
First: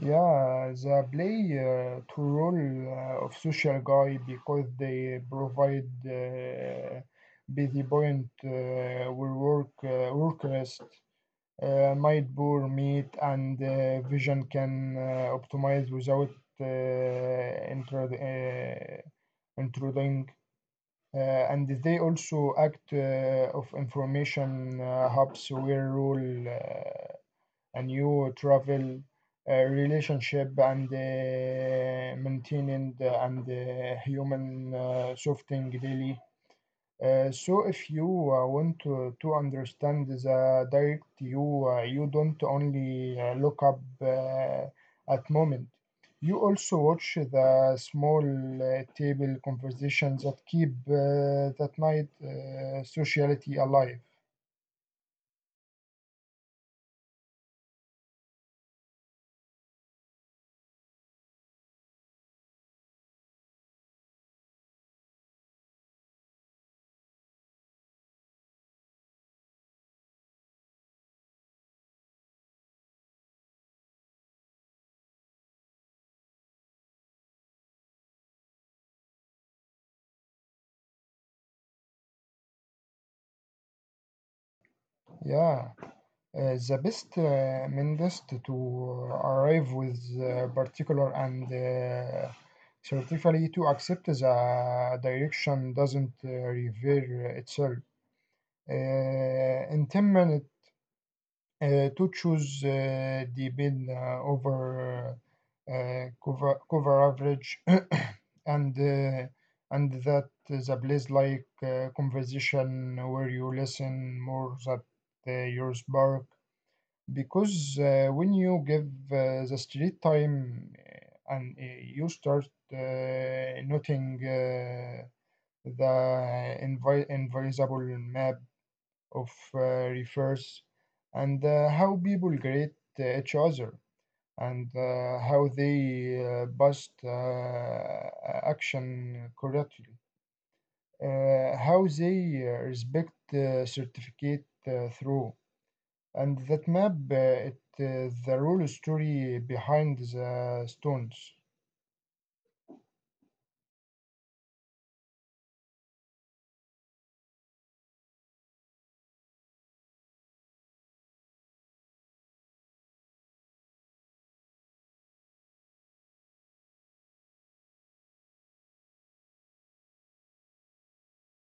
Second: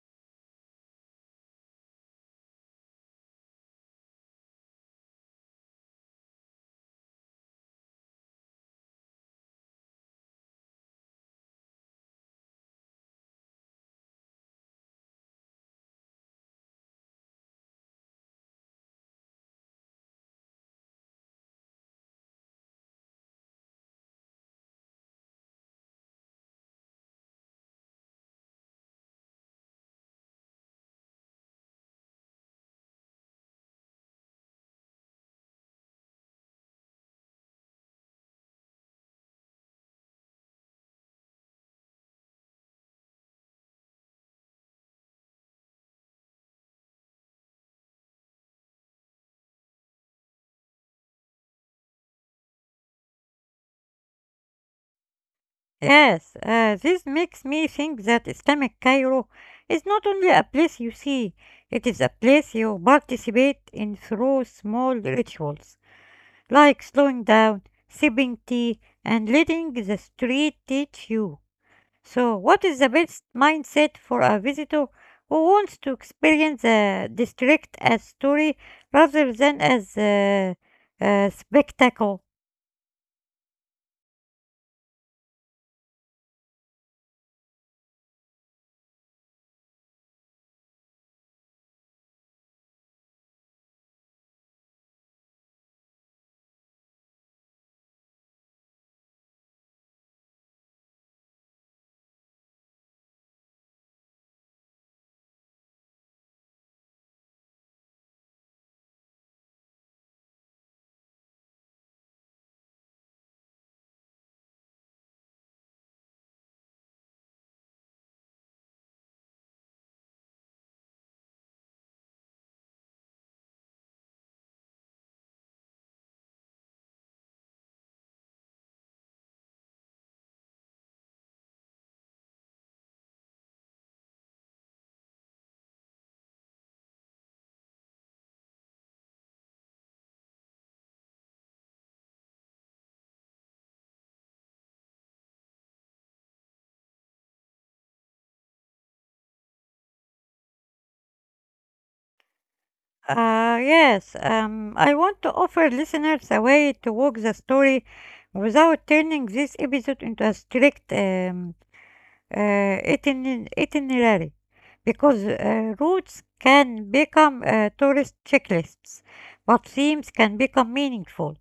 Yeah, they play to role of social guy because they provide busy point where work rest, might bore meat and vision can optimize without uh, intro- uh, intruding. And they also act of information hubs where role. Uh, a new travel relationship and maintaining the, and human softening daily. So if you to understand the direct you, you don't only look up at moment. You also watch the small table conversations that keep that night sociality alive.
Yes, this makes me think that Islamic Cairo is not only a place you see, it is a place you participate in through small rituals, like slowing down, sipping tea, and letting the street teach you. So, what is the best mindset for a visitor who wants to experience the district as story rather than as a spectacle?
Yeah. The best mendist to arrive with particular and certify to accept the direction doesn't reveal itself. Intended to choose the bid over cover average [COUGHS] and and that the place like conversation where you listen more that your spark because when you give the street time and you start noting the invisible map of rivers and how people greet each other and how they bust action correctly, how they respect certificate through. And that map, it is the real story behind the stones.
Yes, I want to offer listeners a way to walk the story without turning this episode into a strict itinerary because routes can become tourist checklists, but themes can become meaningful.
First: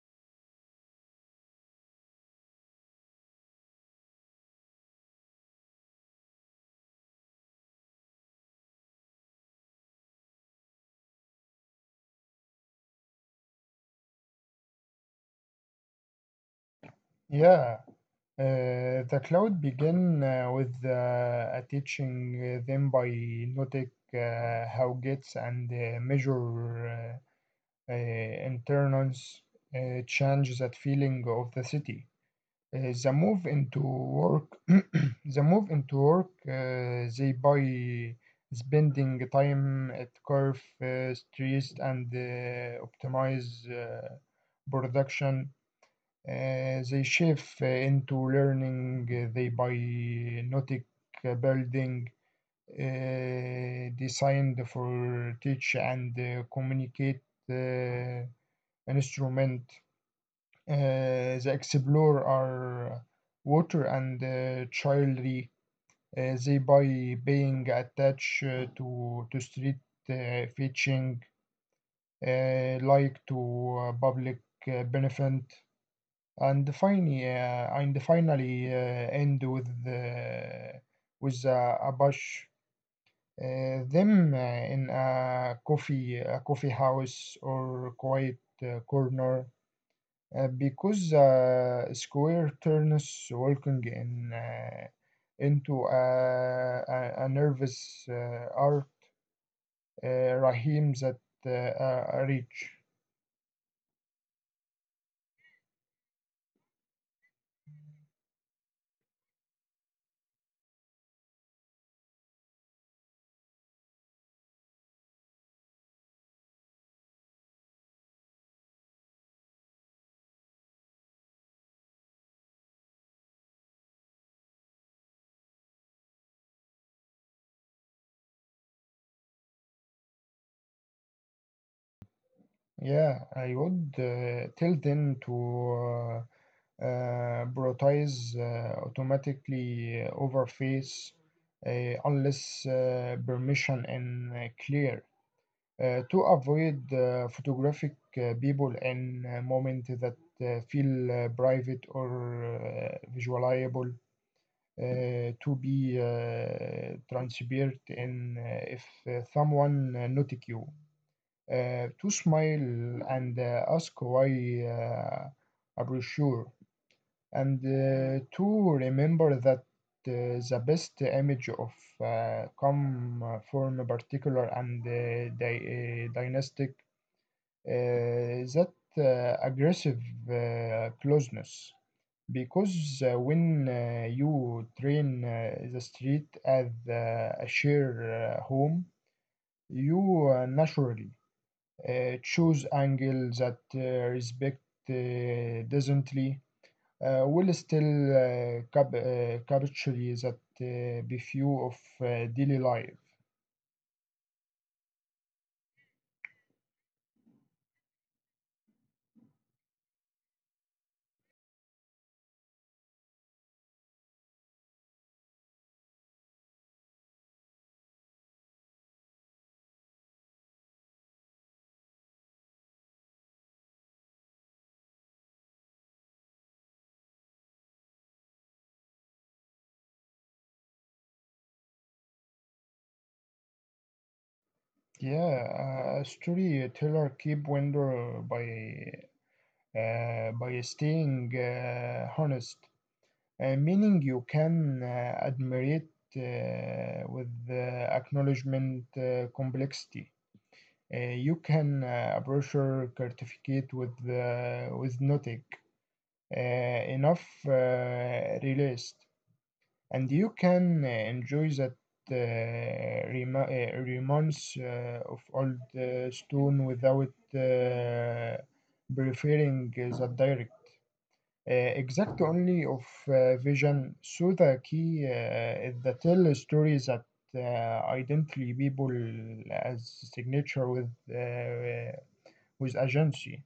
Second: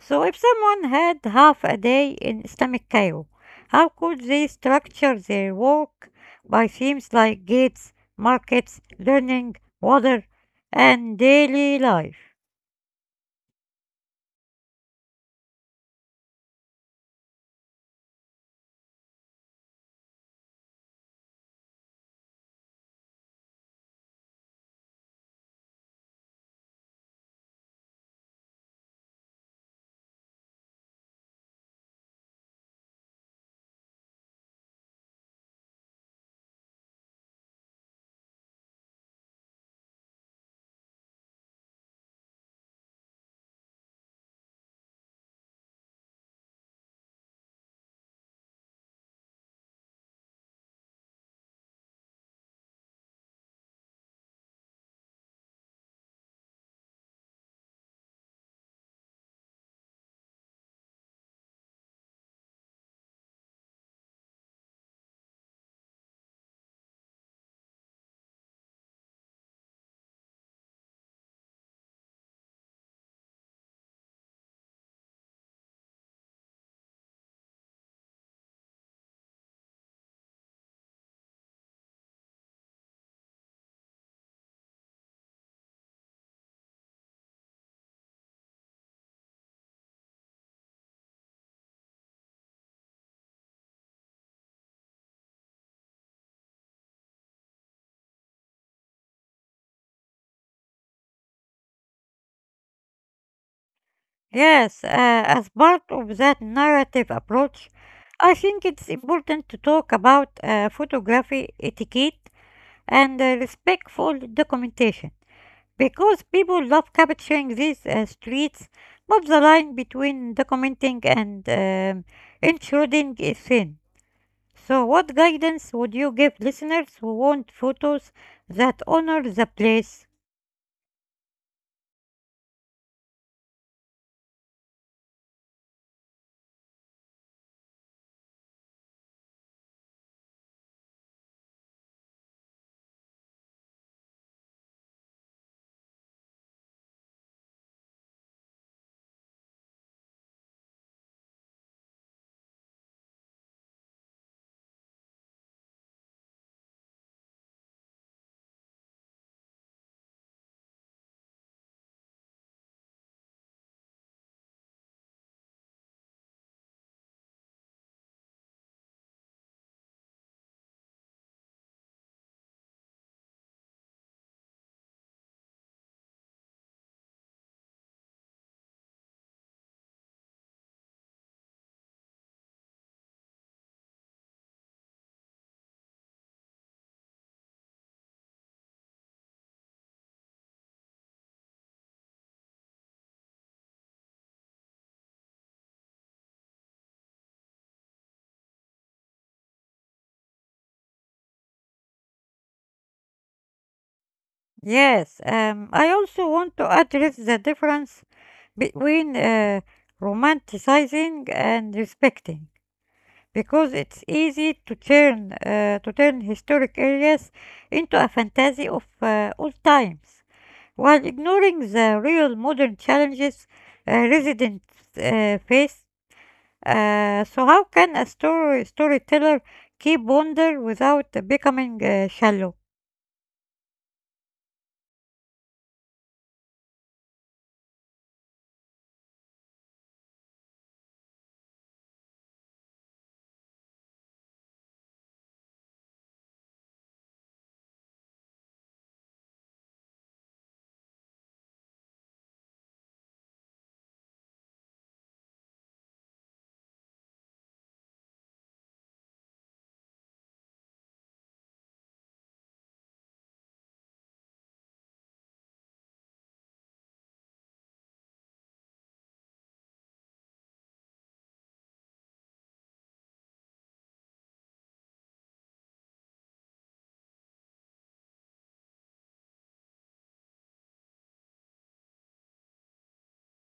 So, if someone had half a day in Islamic Cairo, how could they structure their work by themes like gates, markets, learning, water, and daily life?
Yeah, the cloud began with a teaching them by noting how gates and measure uh, uh, internals change that feeling of the city. The move into work, [CLEARS THROAT] the move into work, they by spending time at curve streets and optimize uh, production, they shift into learning the bionic building designed for teach and communicate uh, instrument. Uh, the explorer are water and childry. They by being attached to street fishing like to public benefit. And finally end with a bush. Them in a coffee house or quiet corner because square turns walking in into a nervous art uh, Rahim that reach.
Yes, as part of that narrative approach, I think it's important to talk about photography etiquette and respectful documentation, because people love capturing these streets, but the line between documenting and intruding is thin. So, what guidance would you give listeners who want photos that honor the place?
Yeah, I would tell them to. Prioritize automatically overface unless permission and clear to avoid photographic people in a moment that feel private or visualizable, to be transparent, and if someone notice you, to smile and ask why, are you sure, and to remember that the best image of come from a particular and dynastic that aggressive closeness, because when you train the street as a shared home, you naturally choose angles that respect decently will still capture that the view of daily life.
Yes, I also want to address the difference between romanticizing and respecting, because it's easy to turn historic areas into a fantasy of old times, while ignoring the real modern challenges residents face. So how can a story storyteller keep wonder without becoming shallow?
Yeah, a storyteller keep wonder by staying honest, meaning you can admire it with acknowledgement complexity. You can approach your certificate with no enough released. And you can enjoy that rema romance of old stone without uh, preferring the direct exact only of vision. So the key is the tell stories that identify people as signature with agency,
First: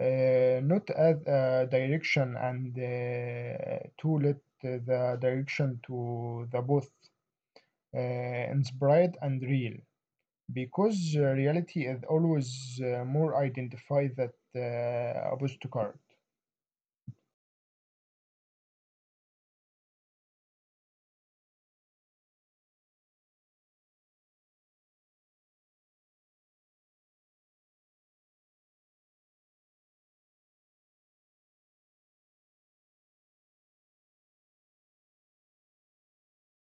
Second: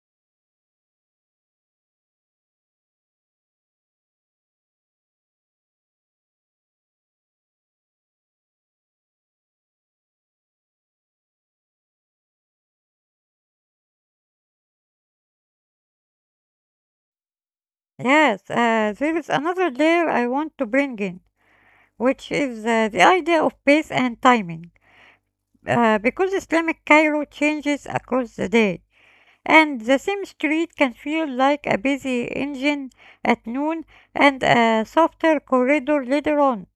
not as a direction, and to let the direction to the both, uh, inspired and real, because reality is always more identified than a postcard. Card.
Yes, there is another layer I want to bring in, which is the idea of pace and timing. Because Islamic Cairo changes across the day, and the same street can feel like a busy engine at noon and a softer corridor later on.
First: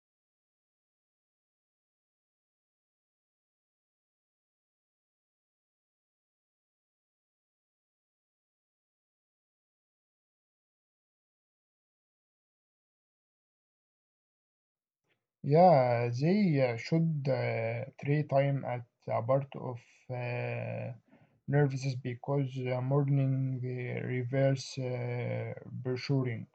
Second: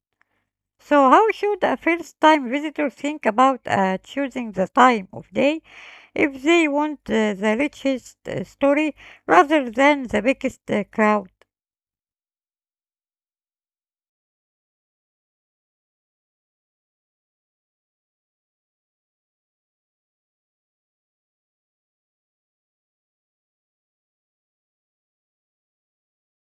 So, how should a first time visitor think about choosing the time of day if they want the richest story rather than the biggest crowd?
Yeah, they should three time at a part of uh, nervous, because morning reverse brochuring.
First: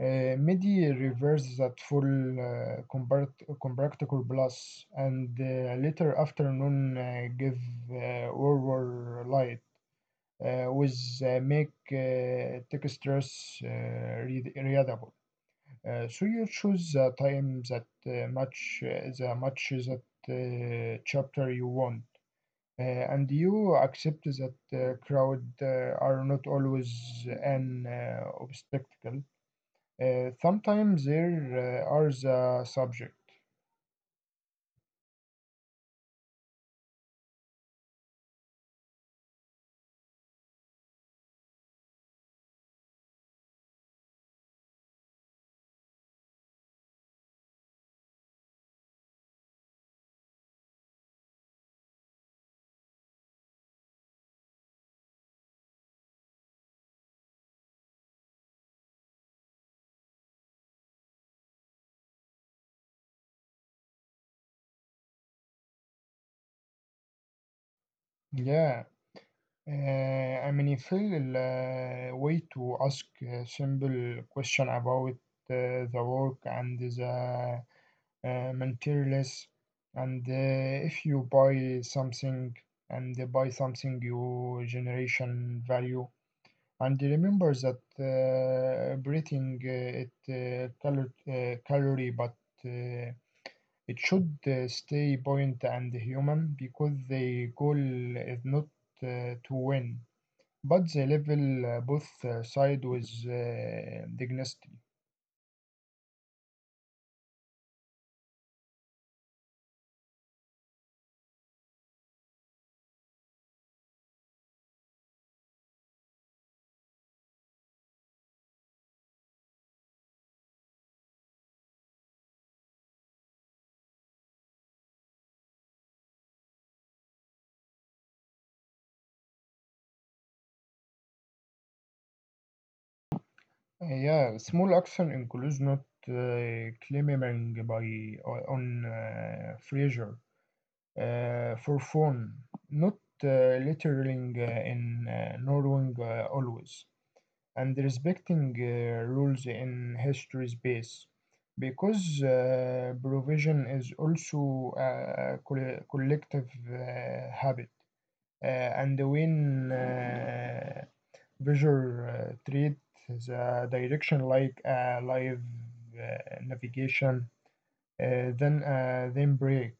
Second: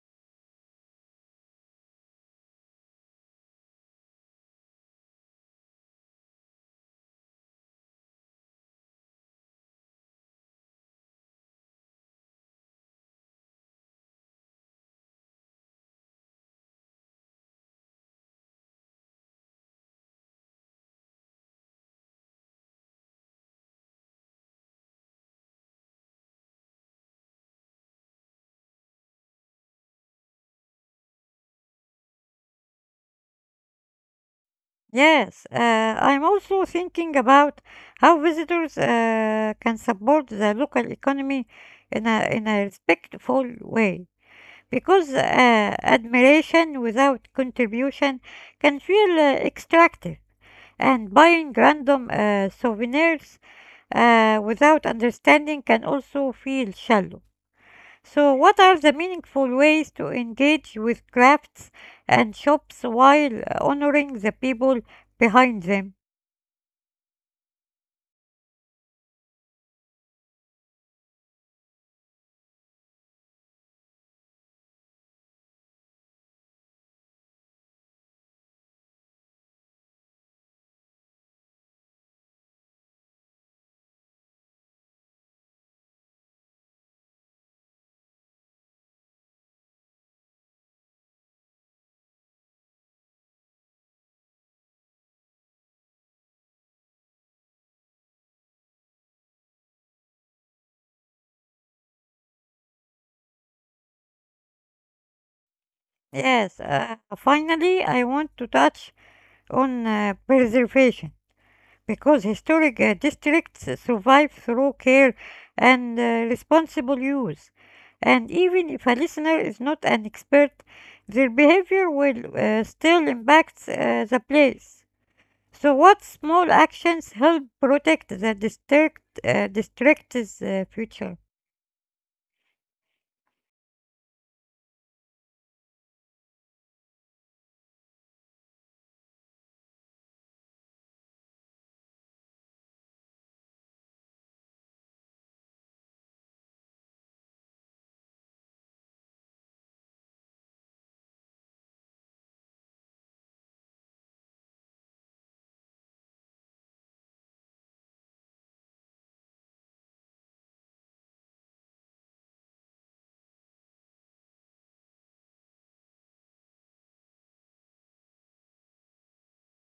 Midi reverse that full compactor plus, and later afternoon give over light with make textures readable. So you choose the time that match the matches that chapter you want, and you accept that crowd are not always an obstacle. Sometimes there are the subject.
Yes, I'm also thinking about how visitors can support the local economy in a respectful way, because admiration without contribution can feel extractive, and buying random souvenirs without understanding can also feel shallow. So, what are the meaningful ways to engage with crafts and shops while honoring the people behind them?
Yeah. I mean, feel way to ask a simple question about the work and the materials, and if you buy something and they buy something, you generation value. And remember that breathing it color, calorie, but uh, it should stay buoyant and human, because the goal is not to win, but they level both side with dignity.
Yes, finally, I want to touch on preservation, because historic districts survive through care and responsible use. And even if a listener is not an expert, their behavior will still impact the place. So, what small actions help protect the district's future?
Yeah, small action includes not claiming by on pressure for fun, not littering in knowing always, and respecting rules in history space. Because provision is also a collective habit. And when visual treat the direction like a live uh, navigation, then break.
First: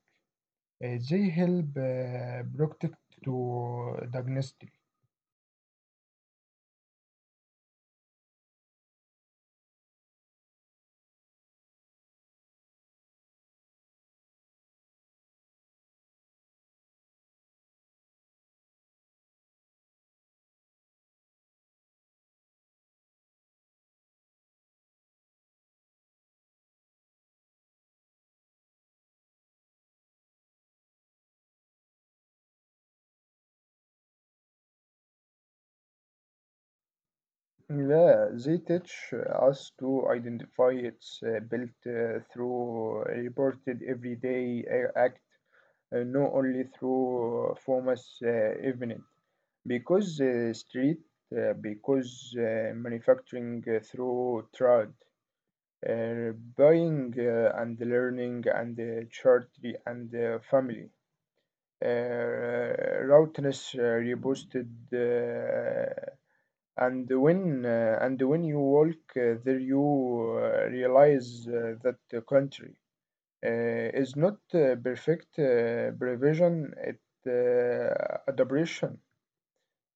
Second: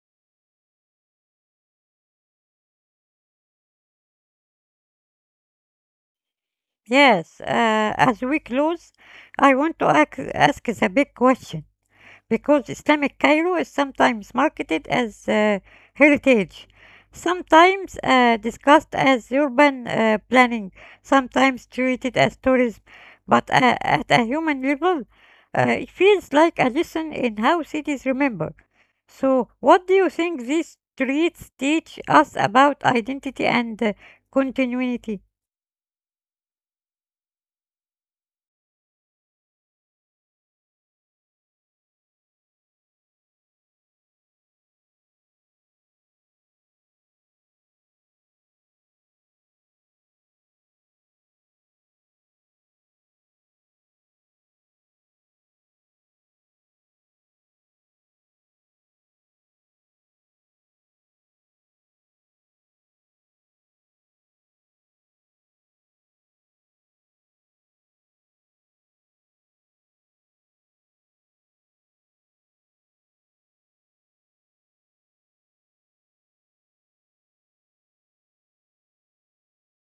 They help protect to diagnostic.
Yes, as we close, I want to ask the big question, because Islamic Cairo is sometimes marketed as heritage, sometimes discussed as urban planning, sometimes treated as tourism, but at a human level, it feels like a lesson in how cities remember. So, what do you think these streets teach us about identity and continuity?
Yeah, they teach us to identify its built through reported everyday act, not only through famous event. Because street because manufacturing through trade, uh, buying and learning, and charity, and family uh, routines reposted. And when and when you walk there, you realize that the country is not perfect provision, it uh, adaptation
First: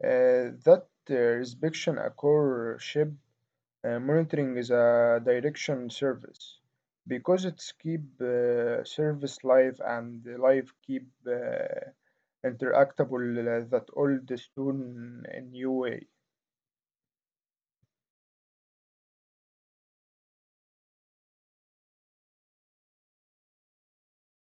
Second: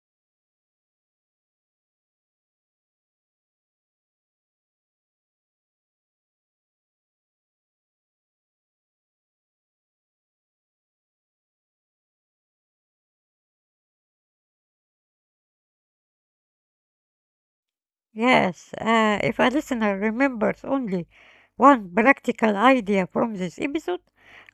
that inspection occur ship, monitoring is a direction service, because it's keep service live and live keep interactable that old stone in new way.
Yes, if a listener remembers only one practical idea from this episode,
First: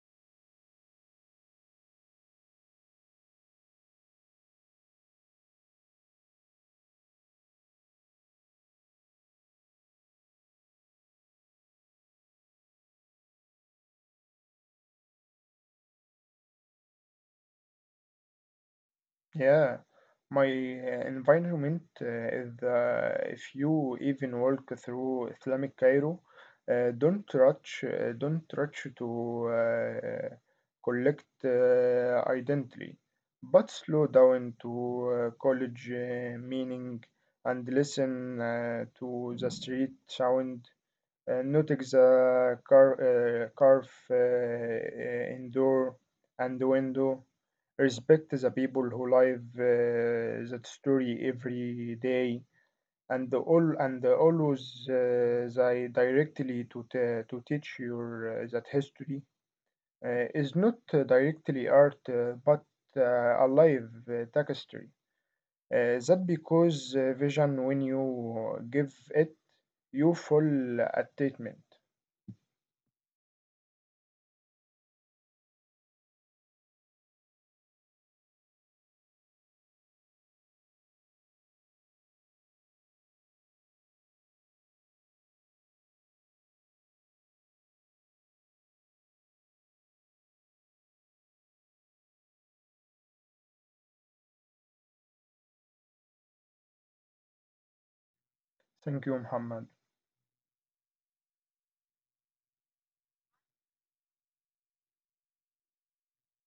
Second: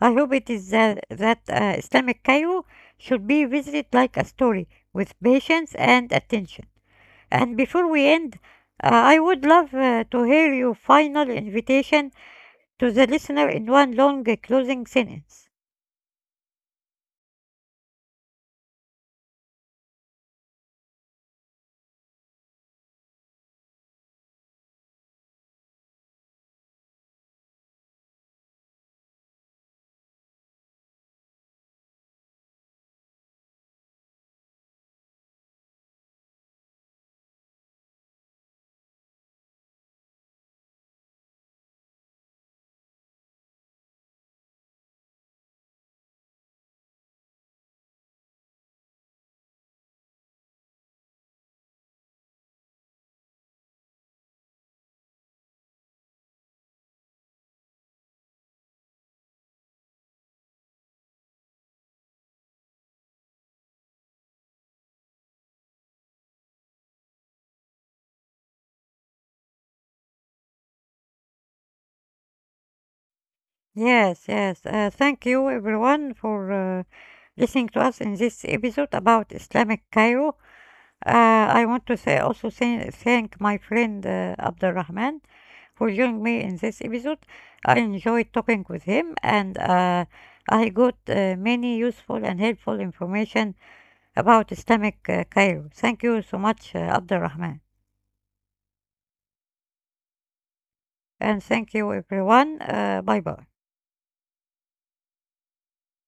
I hope it is that Islamic Cairo should be visited like a story with patience and attention. And before we end, I would love to hear your final invitation to the listener in one long closing sentence.
Yeah, my environment is, if you even walk through Islamic Cairo, don't rush to collect identity, but slow down to college meaning, and listen to the street sound, notice the car, curve in door and window. Respect the people who live that story every day, and all and always they directly to teach your that history is not directly art, but a live tapestry. That because vision when you give it, you full attainment.
Yes, yes. Thank you, everyone, for listening to us in this episode about Islamic Cairo. I want to say also say, thank my friend Abdurrahman for joining me in this episode. I enjoyed talking with him and I got many useful and helpful information about Islamic Cairo. Thank you so much, Abdurrahman.
Thank you, Muhammad.
And thank you, everyone. Bye bye.